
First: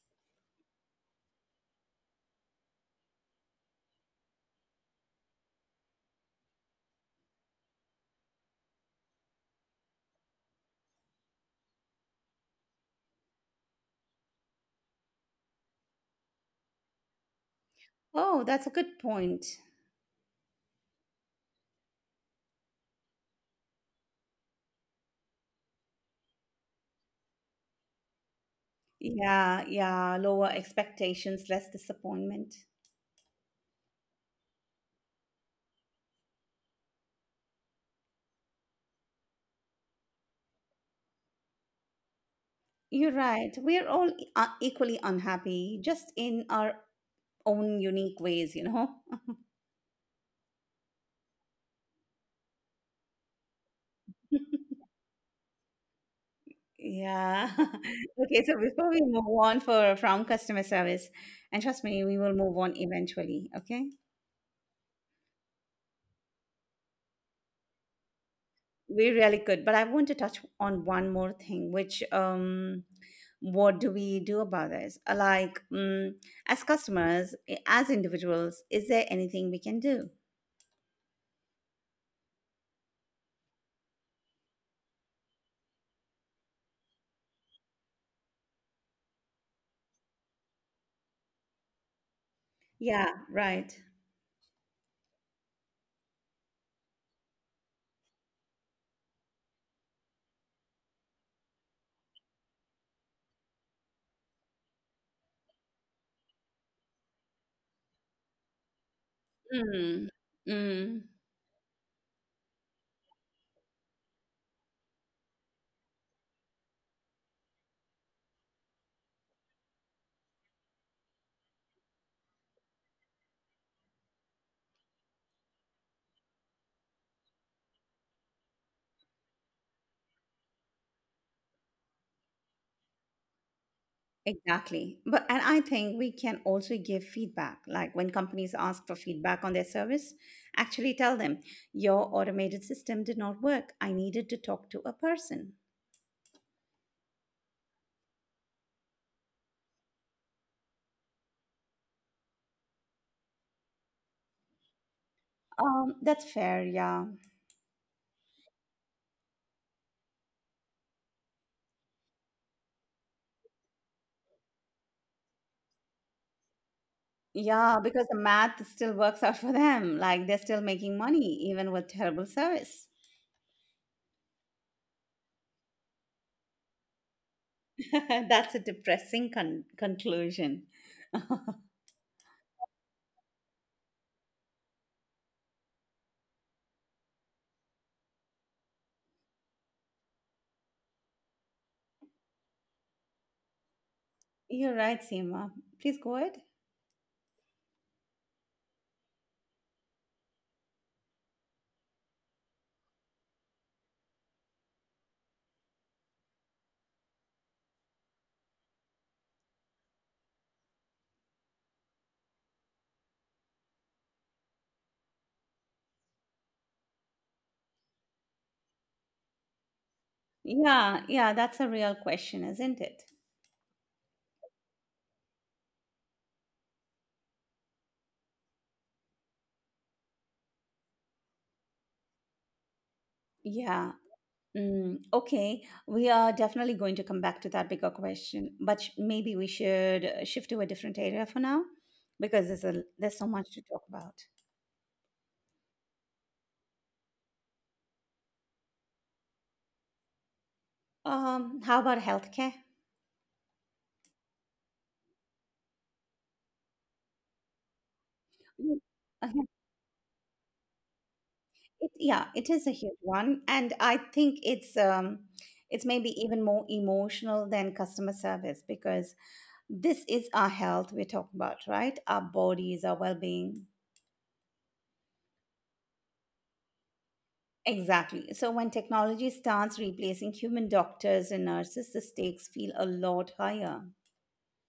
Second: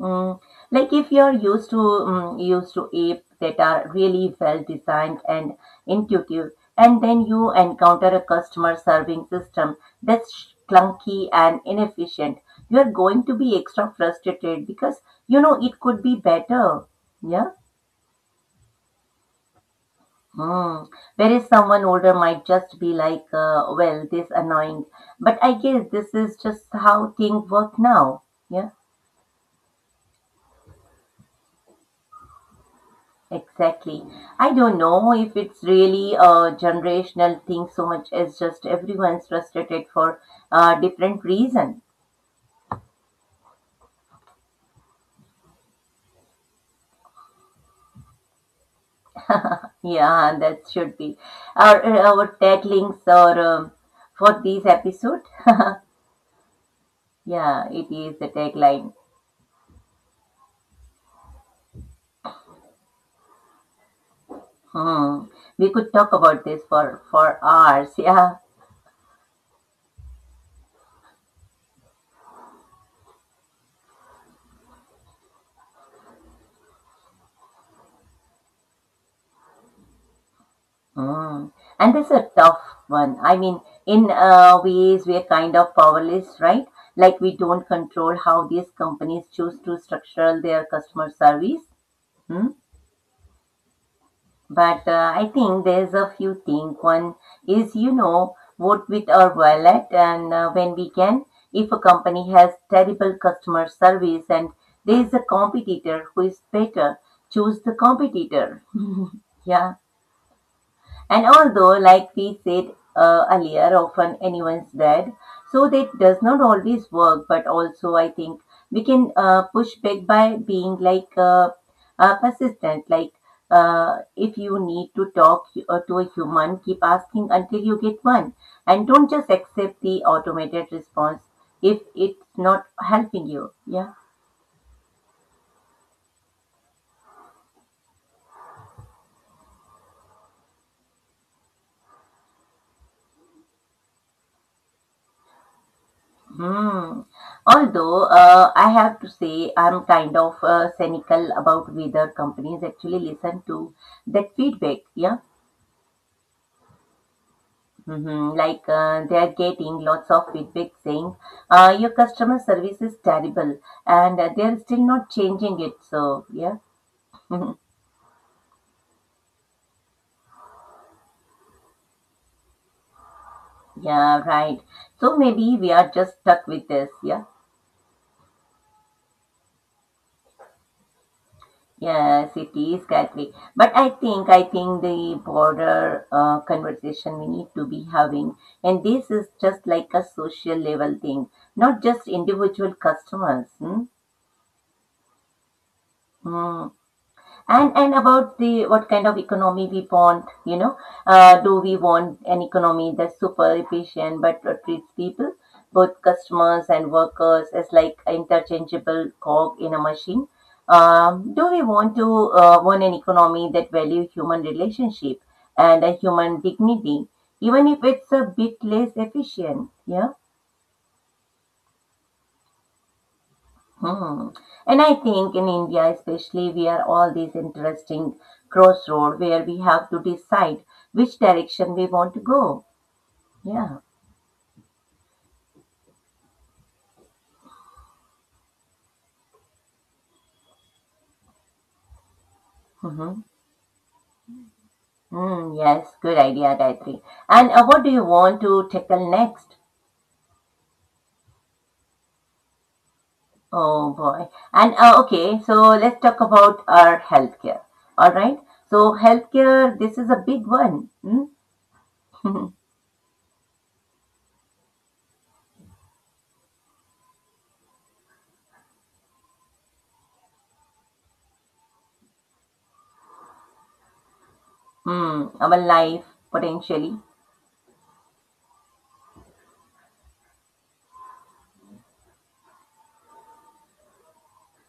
[SPEAKER 2] Mm. Like if you're used to used to apps that are really well designed and intuitive, and then you encounter a customer serving system that's clunky and inefficient, you're going to be extra frustrated because you know it could be better. Yeah.
[SPEAKER 1] Oh, that's a good point.
[SPEAKER 2] Mm. Whereas someone older might just be like, well, this annoying. But I guess this is just how things work now. Yeah,
[SPEAKER 1] Yeah, yeah, lower expectations, less disappointment.
[SPEAKER 2] exactly. I don't know if it's really a generational thing so much as just everyone's frustrated for different reason.
[SPEAKER 1] You're right. We're all equally unhappy, just in our own unique ways, you know? <laughs>
[SPEAKER 2] Yeah, that should be our taglines or for this episode.
[SPEAKER 1] Yeah.
[SPEAKER 2] Yeah, it is
[SPEAKER 1] <laughs>
[SPEAKER 2] the
[SPEAKER 1] Okay, so before
[SPEAKER 2] tagline.
[SPEAKER 1] we move on for from customer service, and trust me, we will move on eventually, okay?
[SPEAKER 2] Hmm. We could talk about this for hours. <laughs> Yeah.
[SPEAKER 1] We really could, but I want to touch on one more thing, which what do we do about this? Like, as customers, as individuals, is there anything we can do?
[SPEAKER 2] Mm. And it's a tough one. I mean, in ways, we're kind of powerless, right? Like we don't control how these companies choose to structure their customer service. Hmm?
[SPEAKER 1] Yeah, right.
[SPEAKER 2] But I think there's a few things. One is, you know, vote with our wallet and when we can. If a company has terrible customer service and there is a competitor who is better, choose the competitor. <laughs> yeah.
[SPEAKER 1] Mm, mm,
[SPEAKER 2] And although, like we said earlier, often anyone's dead, so that does not always work. But also, I think we can push back by being like persistent. Like if you need to talk to a human, keep asking until you get one, and don't just accept the automated response if it's not helping you. Yeah.
[SPEAKER 1] exactly. But and I think we can also give feedback. Like when companies ask for feedback on their service, actually tell them your automated system did not work. I needed to talk to a person.
[SPEAKER 2] Hmm. Although I have to say I'm kind of cynical about whether companies actually listen to that feedback. Yeah.
[SPEAKER 1] That's fair. Yeah.
[SPEAKER 2] Hmm. Like they are getting lots of feedback saying your customer service is terrible and they're still not changing it. So, yeah. <laughs>
[SPEAKER 1] Yeah, because the math still works out for them. Like they're still making money, even with terrible service.
[SPEAKER 2] Yeah, right. So maybe we are just stuck with this. Yeah.
[SPEAKER 1] <laughs> That's a depressing conclusion.
[SPEAKER 2] Yes, it is Catholic. But I think the broader conversation we need to be having, and this is just like a social level thing, not just individual customers. Hmm?
[SPEAKER 1] You're right, Seema. Please go ahead.
[SPEAKER 2] Hmm, and about the what kind of economy we want, you know, do we want an economy that's super efficient but treats people, both customers and workers, as like interchangeable cog in a machine, do we want an economy that value human relationship and a human dignity, even if it's a bit less efficient, yeah?
[SPEAKER 1] Yeah, yeah, that's a real question, isn't it?
[SPEAKER 2] Hmm. And I think in India, especially, we are all these interesting crossroad where we have to decide which direction we want to go. Yeah.
[SPEAKER 1] Yeah. Mm, okay, we are definitely going to come back to that bigger question, but maybe we should shift to a different area for now because there's
[SPEAKER 2] Mm-hmm.
[SPEAKER 1] so much to talk about.
[SPEAKER 2] Mm, yes, good idea, Gayatri. And what do you want to tackle next?
[SPEAKER 1] How about healthcare?
[SPEAKER 2] Oh boy. And okay, so let's talk about our healthcare. All right.
[SPEAKER 1] Mm,
[SPEAKER 2] So
[SPEAKER 1] uh-huh.
[SPEAKER 2] healthcare, this is a big one.
[SPEAKER 1] It, yeah, it
[SPEAKER 2] Mm?
[SPEAKER 1] is a
[SPEAKER 2] <laughs>
[SPEAKER 1] huge one, and I think it's maybe even more emotional than customer service because this is our health we're talking about, right? Our bodies, our well-being.
[SPEAKER 2] Hmm. Our life potentially.
[SPEAKER 1] Exactly. So when technology starts replacing human doctors and nurses, the stakes feel a lot higher.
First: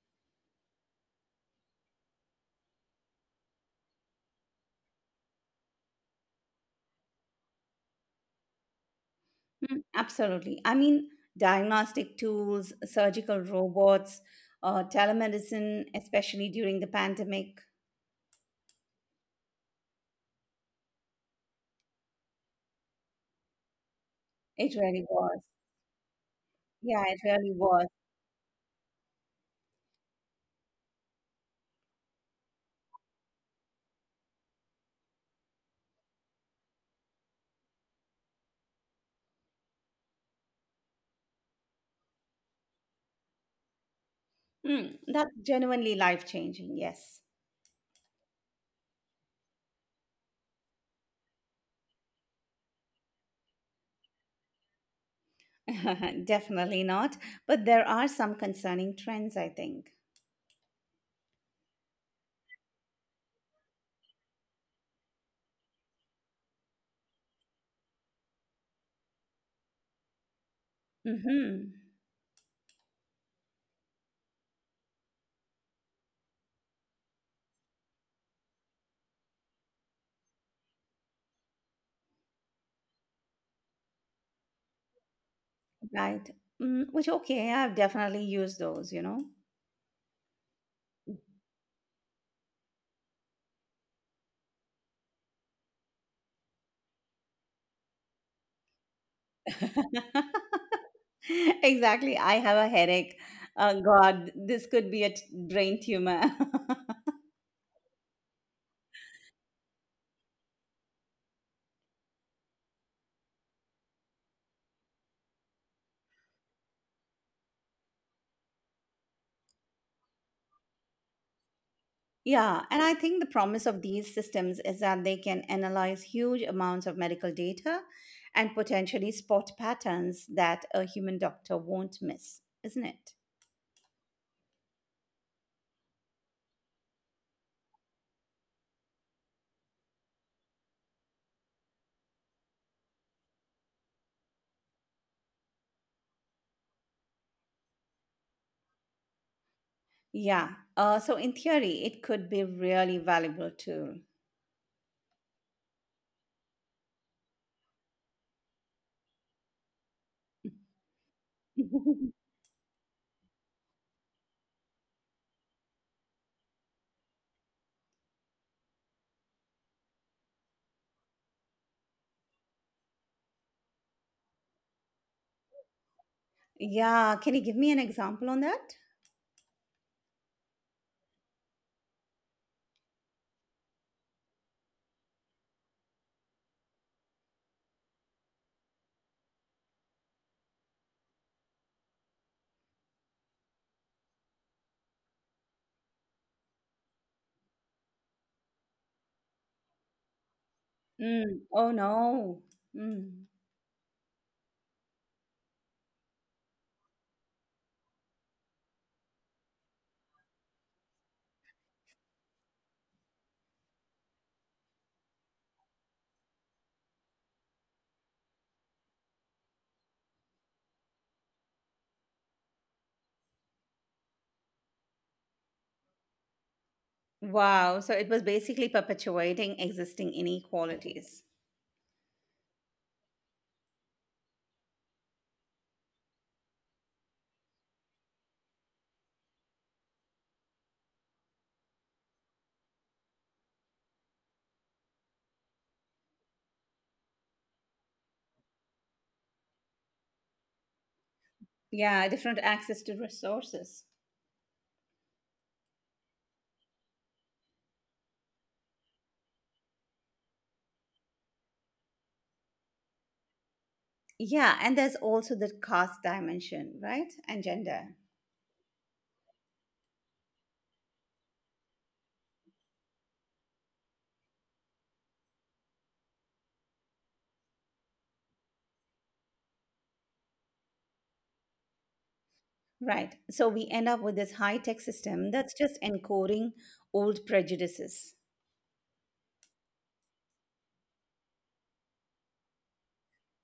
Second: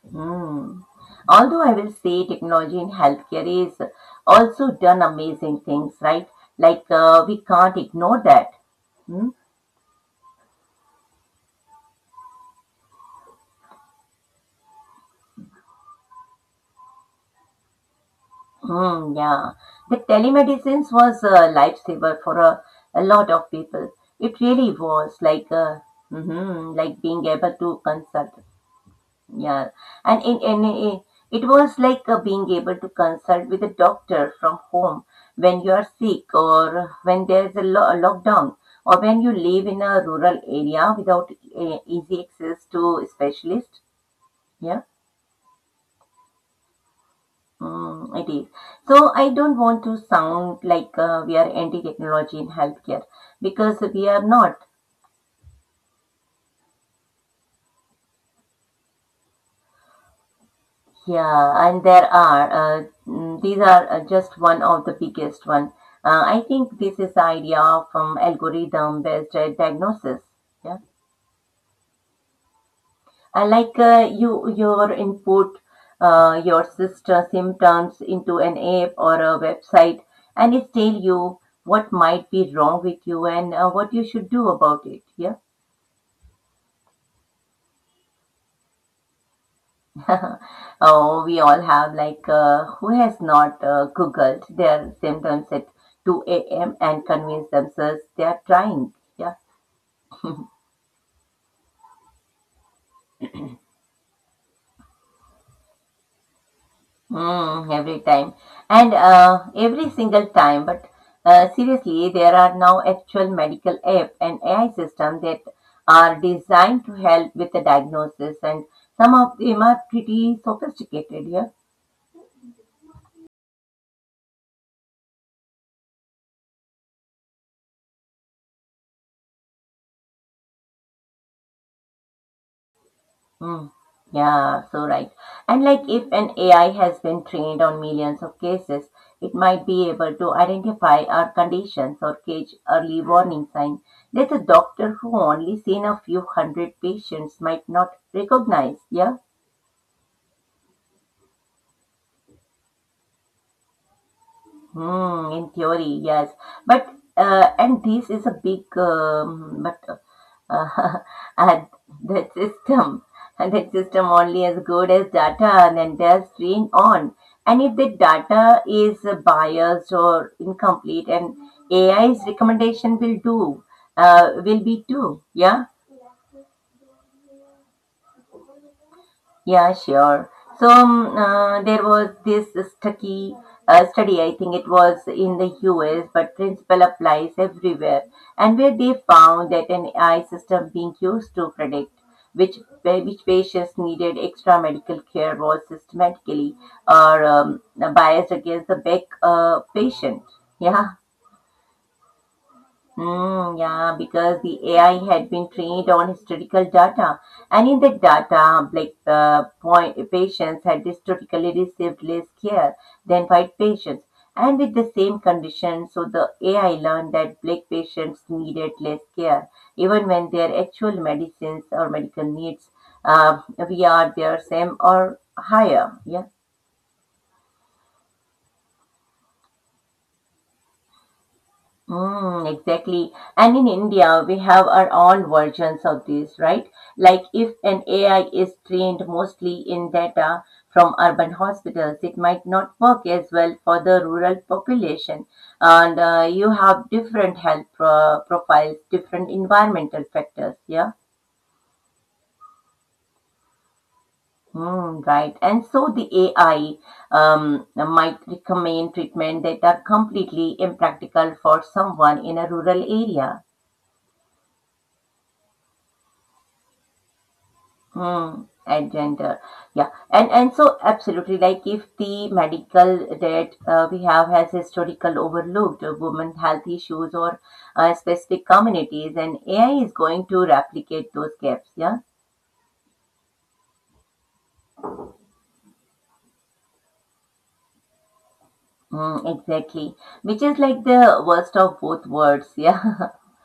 [SPEAKER 2] Hmm. Although I will say technology in healthcare is also done amazing things, right? Like we can't ignore that. Hmm?
[SPEAKER 1] Mm, absolutely. I mean, diagnostic tools, surgical robots, telemedicine, especially during the pandemic,
[SPEAKER 2] Hmm, yeah. The telemedicines was a lifesaver for a lot of people. It really
[SPEAKER 1] it really
[SPEAKER 2] was
[SPEAKER 1] was.
[SPEAKER 2] like mhm, like
[SPEAKER 1] Yeah, it
[SPEAKER 2] being
[SPEAKER 1] really
[SPEAKER 2] able to
[SPEAKER 1] was.
[SPEAKER 2] consult. Yeah, and in NAA, it was like being able to consult with a doctor from home when you are sick or when there's a, a lockdown or when you live in a rural area without easy access to specialists. Yeah,
[SPEAKER 1] Mm, that's genuinely life changing, yes.
[SPEAKER 2] mm, it is. So I don't want to sound like we are anti-technology in healthcare because we are not.
[SPEAKER 1] <laughs> Definitely not. But there are some concerning trends, I think.
[SPEAKER 2] Yeah, and there are. These are just one of the biggest one. I think this is the idea from algorithm-based diagnosis. Yeah,
[SPEAKER 1] Mm-hmm.
[SPEAKER 2] and like your input your sister symptoms into an app or a website, and it tell you what might be wrong with you and what you should do about it. Yeah.
[SPEAKER 1] Right. Mm, which, okay, I've definitely used those, you know.
[SPEAKER 2] <laughs> oh, we all have like who has not googled their symptoms at 2 a.m. and convinced themselves they are trying. Yeah, <laughs>
[SPEAKER 1] <laughs> exactly. I have a headache. Oh, God, this could be a brain tumor.
[SPEAKER 2] mm, every time and every single time. But seriously, there are now actual medical app and AI system that are designed to help with the diagnosis, and some of them are pretty sophisticated. Yeah.
[SPEAKER 1] <laughs> yeah. And I think the promise of these systems is that they can analyze huge amounts of medical data and potentially spot patterns that a human doctor won't miss, isn't it?
[SPEAKER 2] Hmm. Yeah, so right. And like if an AI has been trained on millions of cases, it might be able to identify our conditions or catch early warning signs that a doctor who only seen a few hundred patients might not recognize. Yeah.
[SPEAKER 1] Yeah. So in theory, it could be really valuable tool.
[SPEAKER 2] Hmm, in theory, yes. But and this is a big but uh, <laughs> and
[SPEAKER 1] <laughs>
[SPEAKER 2] that system and that system only as good as data and then they're trained on, and if the data is biased or incomplete, and ai's recommendation will do will be too, yeah.
[SPEAKER 1] Yeah. Can you give me an example on that?
[SPEAKER 2] Yeah, sure. There was this stucky study, I think it was in the US, but principle applies everywhere, and where they found that an AI system being used to predict which which patients needed extra medical care was systematically or biased against the back patient. Yeah.
[SPEAKER 1] Mm. Oh no. Mm.
[SPEAKER 2] Hmm. Yeah, because the AI had been trained on historical data, and in the data, point patients had historically received less care than white patients, and with the same condition, so the AI learned that black patients needed less care, even when their actual medicines or medical needs via their same or higher. Yeah.
[SPEAKER 1] Wow. So it was basically perpetuating existing inequalities.
[SPEAKER 2] Mm, exactly. And in India, we have our own versions of this, right? Like if an AI is trained mostly in data from urban hospitals, it might not work as well for the rural population. And you have different profiles, different environmental factors, yeah?
[SPEAKER 1] Yeah. Different access to resources.
[SPEAKER 2] Mm, right. And so the AI might recommend treatment that are completely impractical for someone in a rural area.
[SPEAKER 1] Yeah. And there's also the caste dimension, right? And gender.
[SPEAKER 2] Hmm. And Yeah, and so absolutely, like if the medical that we have has historical overlooked women health issues or specific communities, and AI is going to replicate those gaps. Yeah,
[SPEAKER 1] Right. So we end up with this high tech system that's just encoding old prejudices.
[SPEAKER 2] mm, exactly. Which is like the worst of both worlds. Yeah,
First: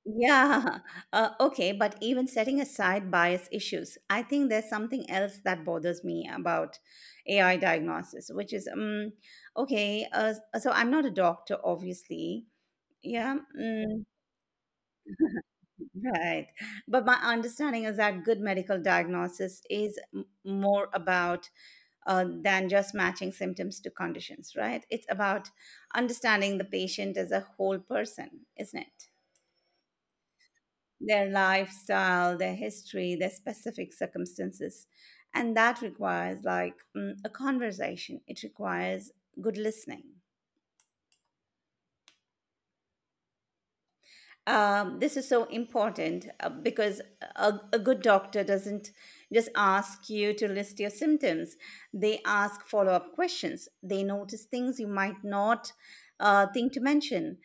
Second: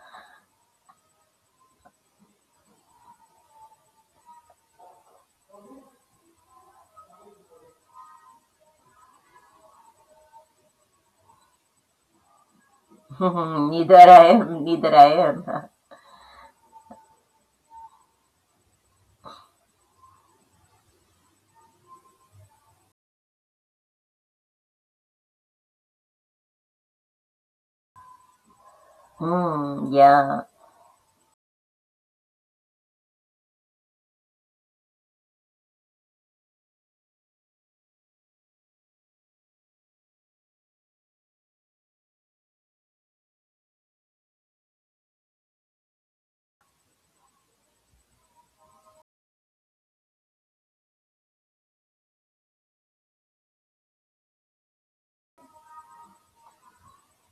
[SPEAKER 1] Yeah. <laughs> Okay. But even setting aside bias issues, I think there's something else that bothers me about AI diagnosis, which is okay. So I'm not a doctor, obviously.
[SPEAKER 2] <laughs>
[SPEAKER 1] Yeah.
[SPEAKER 2] neither
[SPEAKER 1] Mm,
[SPEAKER 2] I am, neither I am. <laughs>
[SPEAKER 1] right. But my understanding is that good medical diagnosis is more about than just matching symptoms to conditions, right? It's about understanding the patient as a whole person, isn't it?
[SPEAKER 2] Mm, yeah,
[SPEAKER 1] Their lifestyle, their history, their specific circumstances. And that requires like mm, a conversation, it requires good listening. This is so important because a good doctor doesn't just ask you to list your symptoms. They ask follow up questions. They notice things you might not think to mention,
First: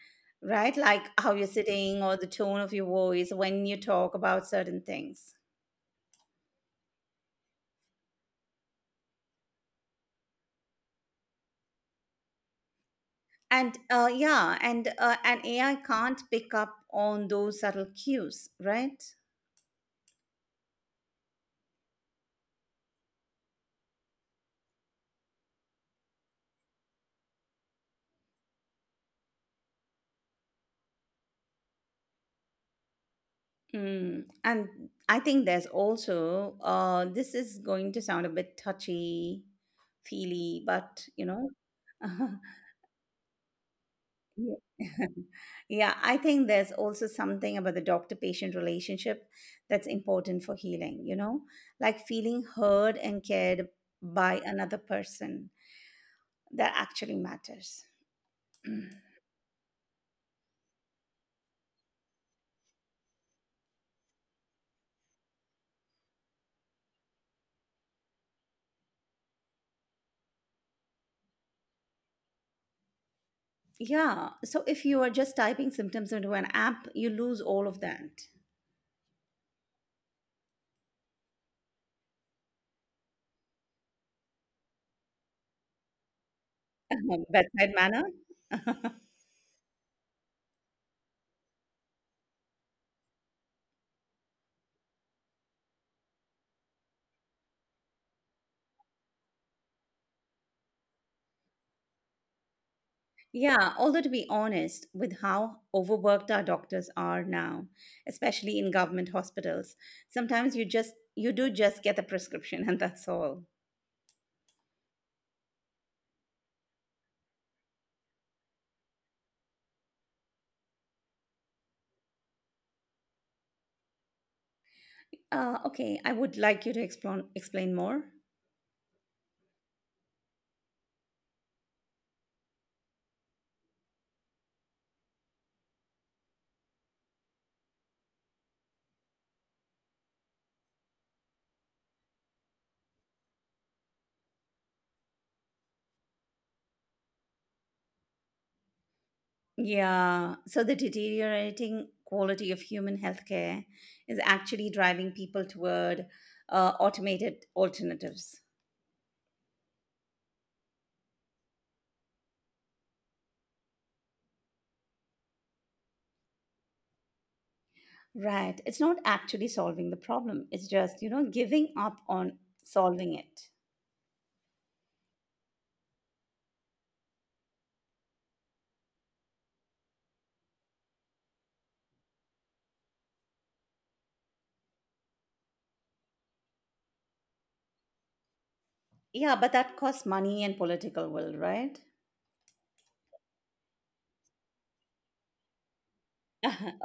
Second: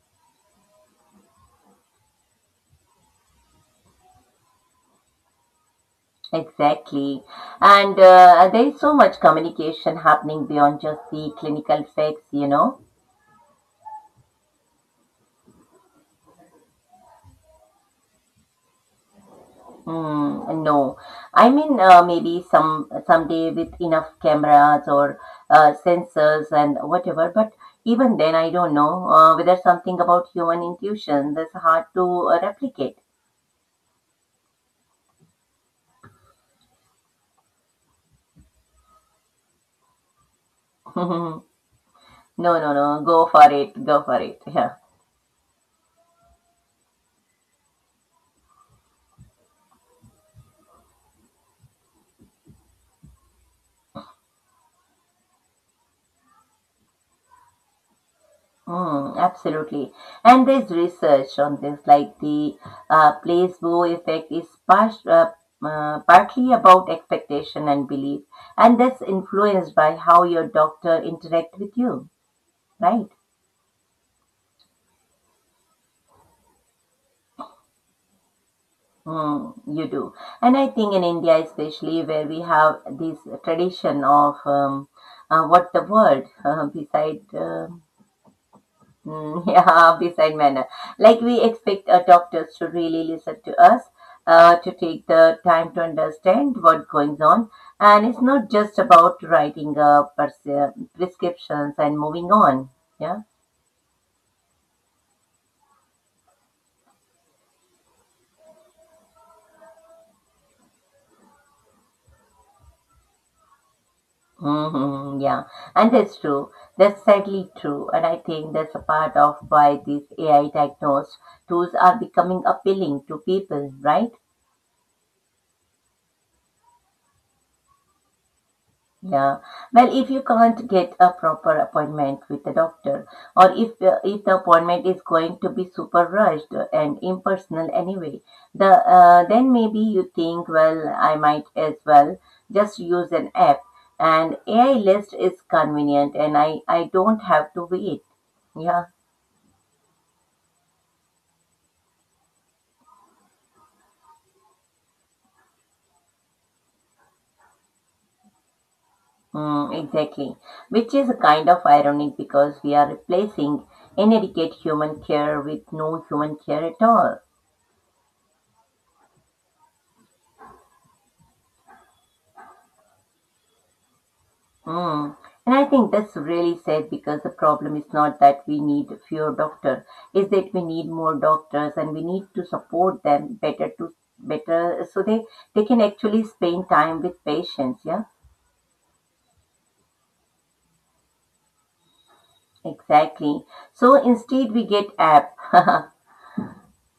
[SPEAKER 1] right? Like how you're sitting or the tone of your voice when you talk about certain things.
[SPEAKER 2] exactly. And there is so much communication happening beyond just the clinical facts,
[SPEAKER 1] And an AI can't pick up on those subtle cues, right?
[SPEAKER 2] Mm, no, I mean maybe someday with enough cameras or sensors and whatever. But even then, I don't know whether something about human intuition that's hard to replicate.
[SPEAKER 1] Mm. And I think there's also this is going to sound a bit touchy feely,
[SPEAKER 2] <laughs>
[SPEAKER 1] but you
[SPEAKER 2] no,
[SPEAKER 1] know, <laughs>
[SPEAKER 2] no. Go for it. Go for it. <laughs>
[SPEAKER 1] yeah. Yeah, I think there's also something about the doctor patient relationship that's important for healing, you know, like feeling heard and cared by another person, that actually matters.
[SPEAKER 2] Mm, absolutely. And there's research on this, like the placebo effect is partly about expectation and belief, and that's influenced by how your doctor interact with you, right?
[SPEAKER 1] Yeah. So if you are just typing symptoms into an app, you lose all of that.
[SPEAKER 2] Mm, you do. And I think in India, especially where we have this tradition of what the world <laughs> beside.
[SPEAKER 1] <laughs> Bedside manner. <laughs>
[SPEAKER 2] Mm, <laughs> yeah, beside manner. Like we expect our doctors to really listen to us, to take the time to understand what goes on. And it's not just about writing prescriptions and moving on. Yeah.
[SPEAKER 1] yeah. Although, to be honest, with how overworked our doctors are now, especially in government hospitals, sometimes you do just get the prescription <laughs> and that's all.
[SPEAKER 2] Yeah. And that's true. That's sadly true. And I think that's a part of why these AI diagnosed tools are becoming appealing to people, right?
[SPEAKER 1] Okay, I would like you to explain more.
[SPEAKER 2] Yeah. Well, if you can't get a proper appointment with the doctor, or if the appointment is going to be super rushed and impersonal anyway, then maybe you think, well, I might as well just use an app. And AI list is convenient, and I don't have to wait. Yeah,
[SPEAKER 1] Yeah. So the deteriorating quality of human healthcare is actually driving people toward automated alternatives.
[SPEAKER 2] mm, exactly. Which is kind of ironic because we are replacing inadequate human care with no human care at all.
[SPEAKER 1] Right. It's not actually solving the problem. It's just, you know, giving up on solving it.
[SPEAKER 2] Mm. And I think that's really sad because the problem is not that we need fewer doctors, is that we need more doctors and we need to support them better to better so they can actually spend time with patients. Yeah,
[SPEAKER 1] Yeah, but that costs money and political will, right?
[SPEAKER 2] exactly. So instead we get app. <laughs>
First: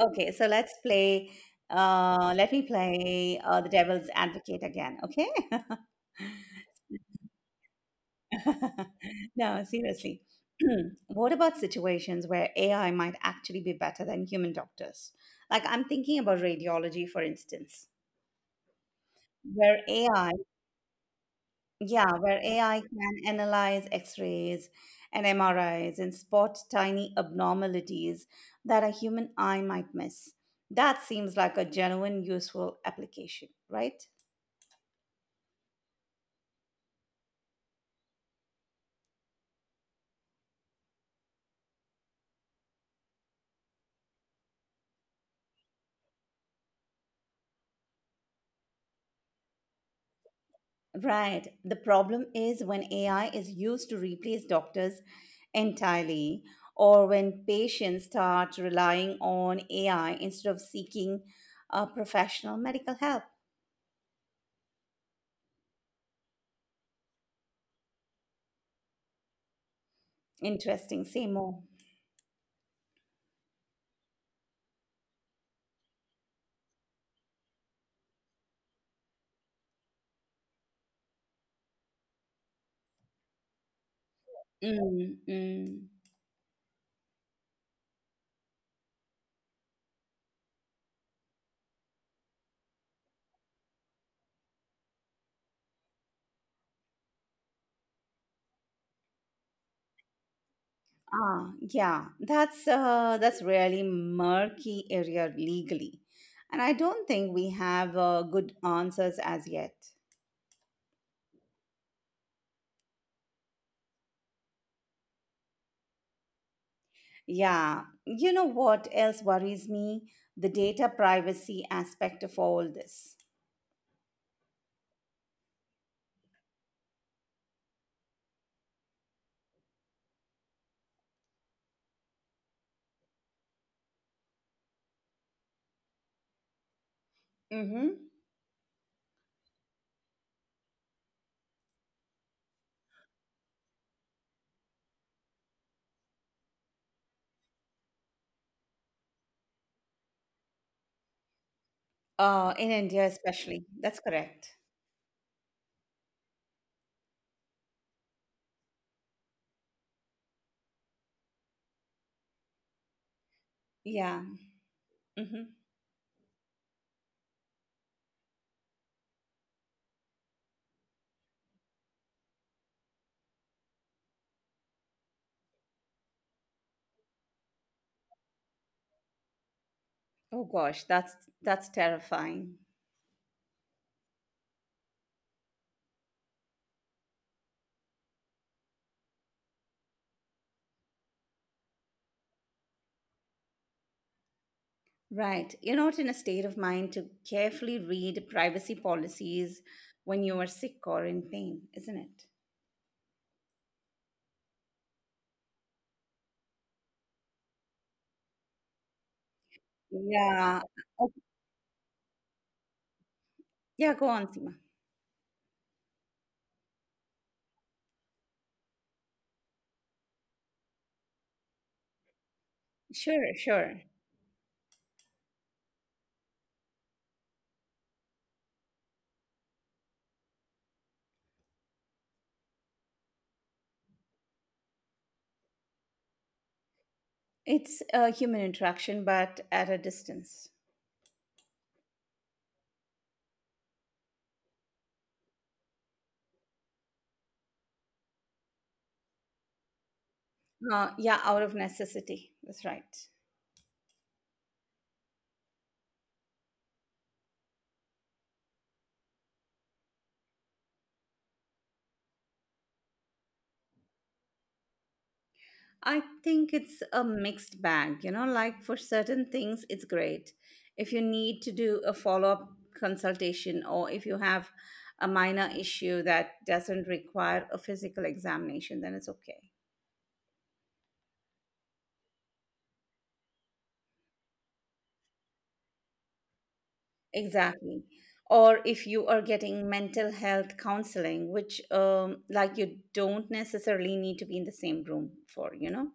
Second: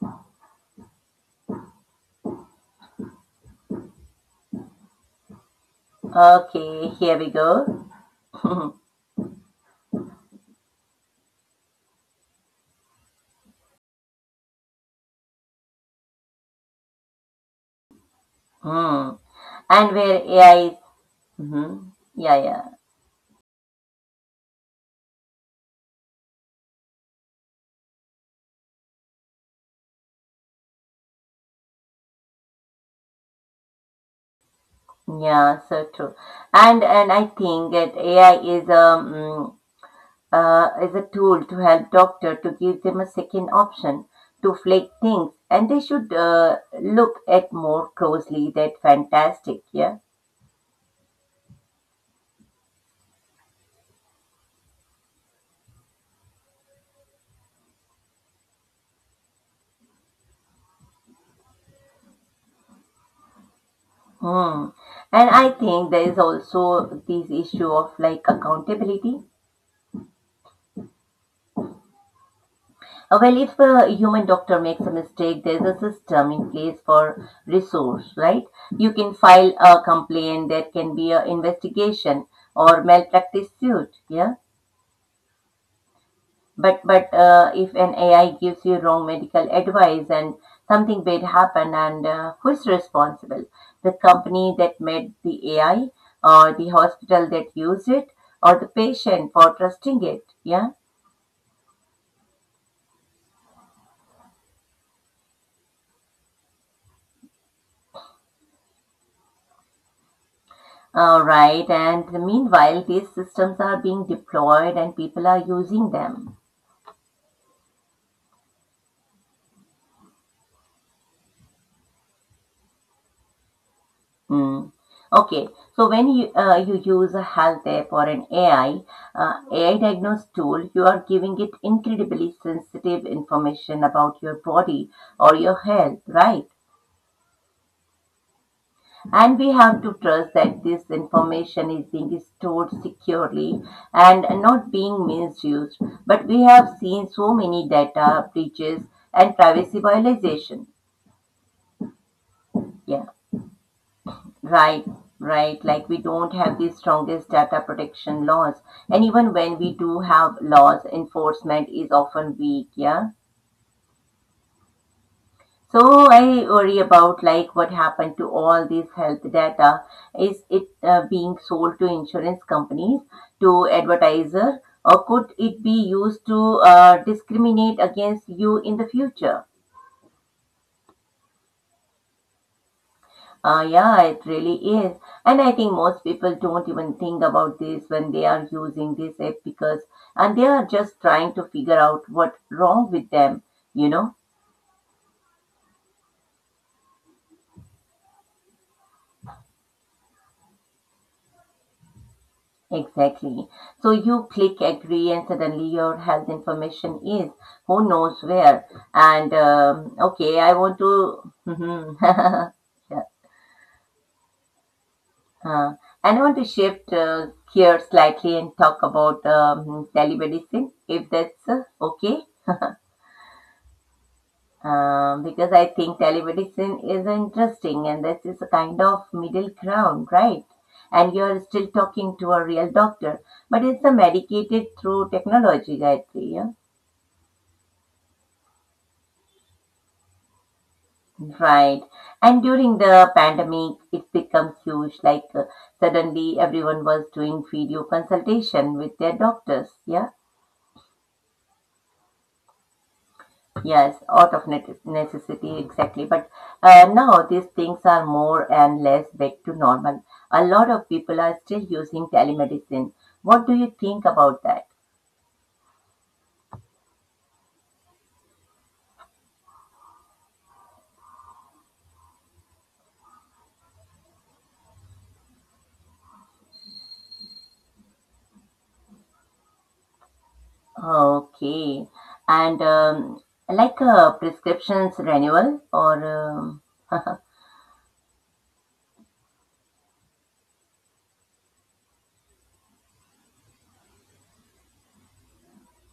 [SPEAKER 1] Okay, so let's play. Let me play the devil's advocate again, okay?
[SPEAKER 2] Okay, here we go. <laughs>
[SPEAKER 1] <laughs> <laughs> No, seriously. <clears throat> What about situations where AI might actually be better than human doctors? Like, I'm thinking about radiology, for instance,
[SPEAKER 2] Hmm.
[SPEAKER 1] where
[SPEAKER 2] And where
[SPEAKER 1] AI
[SPEAKER 2] AI is, mhm,
[SPEAKER 1] Yeah, where AI can analyze X-rays and MRIs and spot tiny abnormalities that a human eye might miss. That seems like a genuine useful application, right?
[SPEAKER 2] yeah, so true. And I think that AI is a tool to help doctor to give them a second option to flag things and they should look at more closely. That fantastic, yeah.
[SPEAKER 1] Right. The problem is when AI is used to replace doctors entirely, or when patients start relying on AI instead of seeking professional medical help.
[SPEAKER 2] Hmm. And I think there is also this issue of like accountability.
[SPEAKER 1] Interesting. Say more.
[SPEAKER 2] Well, if a human doctor makes a mistake, there's a system in place for resource, right? You can file a complaint, there can be an investigation or malpractice suit, yeah?
[SPEAKER 1] Mm, mm.
[SPEAKER 2] But if an AI gives you wrong medical advice and something bad happen, and who is responsible? The company that made the AI, or the hospital that used it, or the patient for trusting it? Yeah.
[SPEAKER 1] Ah, yeah, that's really murky area legally, and I don't think we have good answers as yet.
[SPEAKER 2] All right. And meanwhile, these systems are being deployed, and people are using them.
[SPEAKER 1] Yeah, you know what else worries me? The data privacy aspect of all this.
[SPEAKER 2] Mm. Okay. So when you use a health app or an AI diagnosed tool, you are giving it incredibly sensitive information about your body or your health, right?
[SPEAKER 1] Mm-hmm.
[SPEAKER 2] And we have to trust that this information is being stored securely and not being misused. But we have seen so many data breaches and privacy violation.
[SPEAKER 1] In India,
[SPEAKER 2] Yeah.
[SPEAKER 1] especially. That's correct.
[SPEAKER 2] Right, right. Like we don't have the strongest data protection laws. And even when we do have laws, enforcement is often weak, yeah.
[SPEAKER 1] Yeah. Mm-hmm.
[SPEAKER 2] So I worry about like what happened to all this health data. Is it being sold to insurance companies, to advertiser, or could it be used to discriminate against you in the future?
[SPEAKER 1] Oh gosh, that's terrifying.
[SPEAKER 2] Yeah, it really is. And I think most people don't even think about this when they are using this app because and they are just trying to figure out what's wrong with them, you know?
[SPEAKER 1] Right. You're not in a state of mind to carefully read privacy policies when you are sick or in pain, isn't it?
[SPEAKER 2] Exactly. So you click agree and suddenly your health information is who knows where. And okay, I
[SPEAKER 1] Yeah.
[SPEAKER 2] want
[SPEAKER 1] Oh,
[SPEAKER 2] to <laughs> yeah.
[SPEAKER 1] yeah, go on, Seema.
[SPEAKER 2] Uh, and I want to shift gears slightly and talk about telemedicine if that's okay.
[SPEAKER 1] Sure, sure.
[SPEAKER 2] Because I think telemedicine is interesting and this is a kind of middle ground, right? And you're still talking to a real doctor, but it's a medicated through technology, I think. Yeah?
[SPEAKER 1] It's a human interaction, but at a distance.
[SPEAKER 2] Right. And during the pandemic, it becomes huge. Like suddenly everyone was doing video consultation with their doctors. Yeah.
[SPEAKER 1] Yeah, out of necessity. That's right.
[SPEAKER 2] Yes, out of necessity, exactly. But now these things are more and less back to normal. A lot of people are still using telemedicine. What do you think about that?
[SPEAKER 1] I think it's a mixed bag, you know, like for certain things, it's great. If you need to do a follow-up consultation or if you have a minor issue that doesn't require a physical examination, then it's okay.
[SPEAKER 2] Okay. And like prescriptions renewal or. <laughs>
[SPEAKER 1] Exactly. Or if you are getting mental health counseling, which like you don't necessarily need to be in the same room for, you know.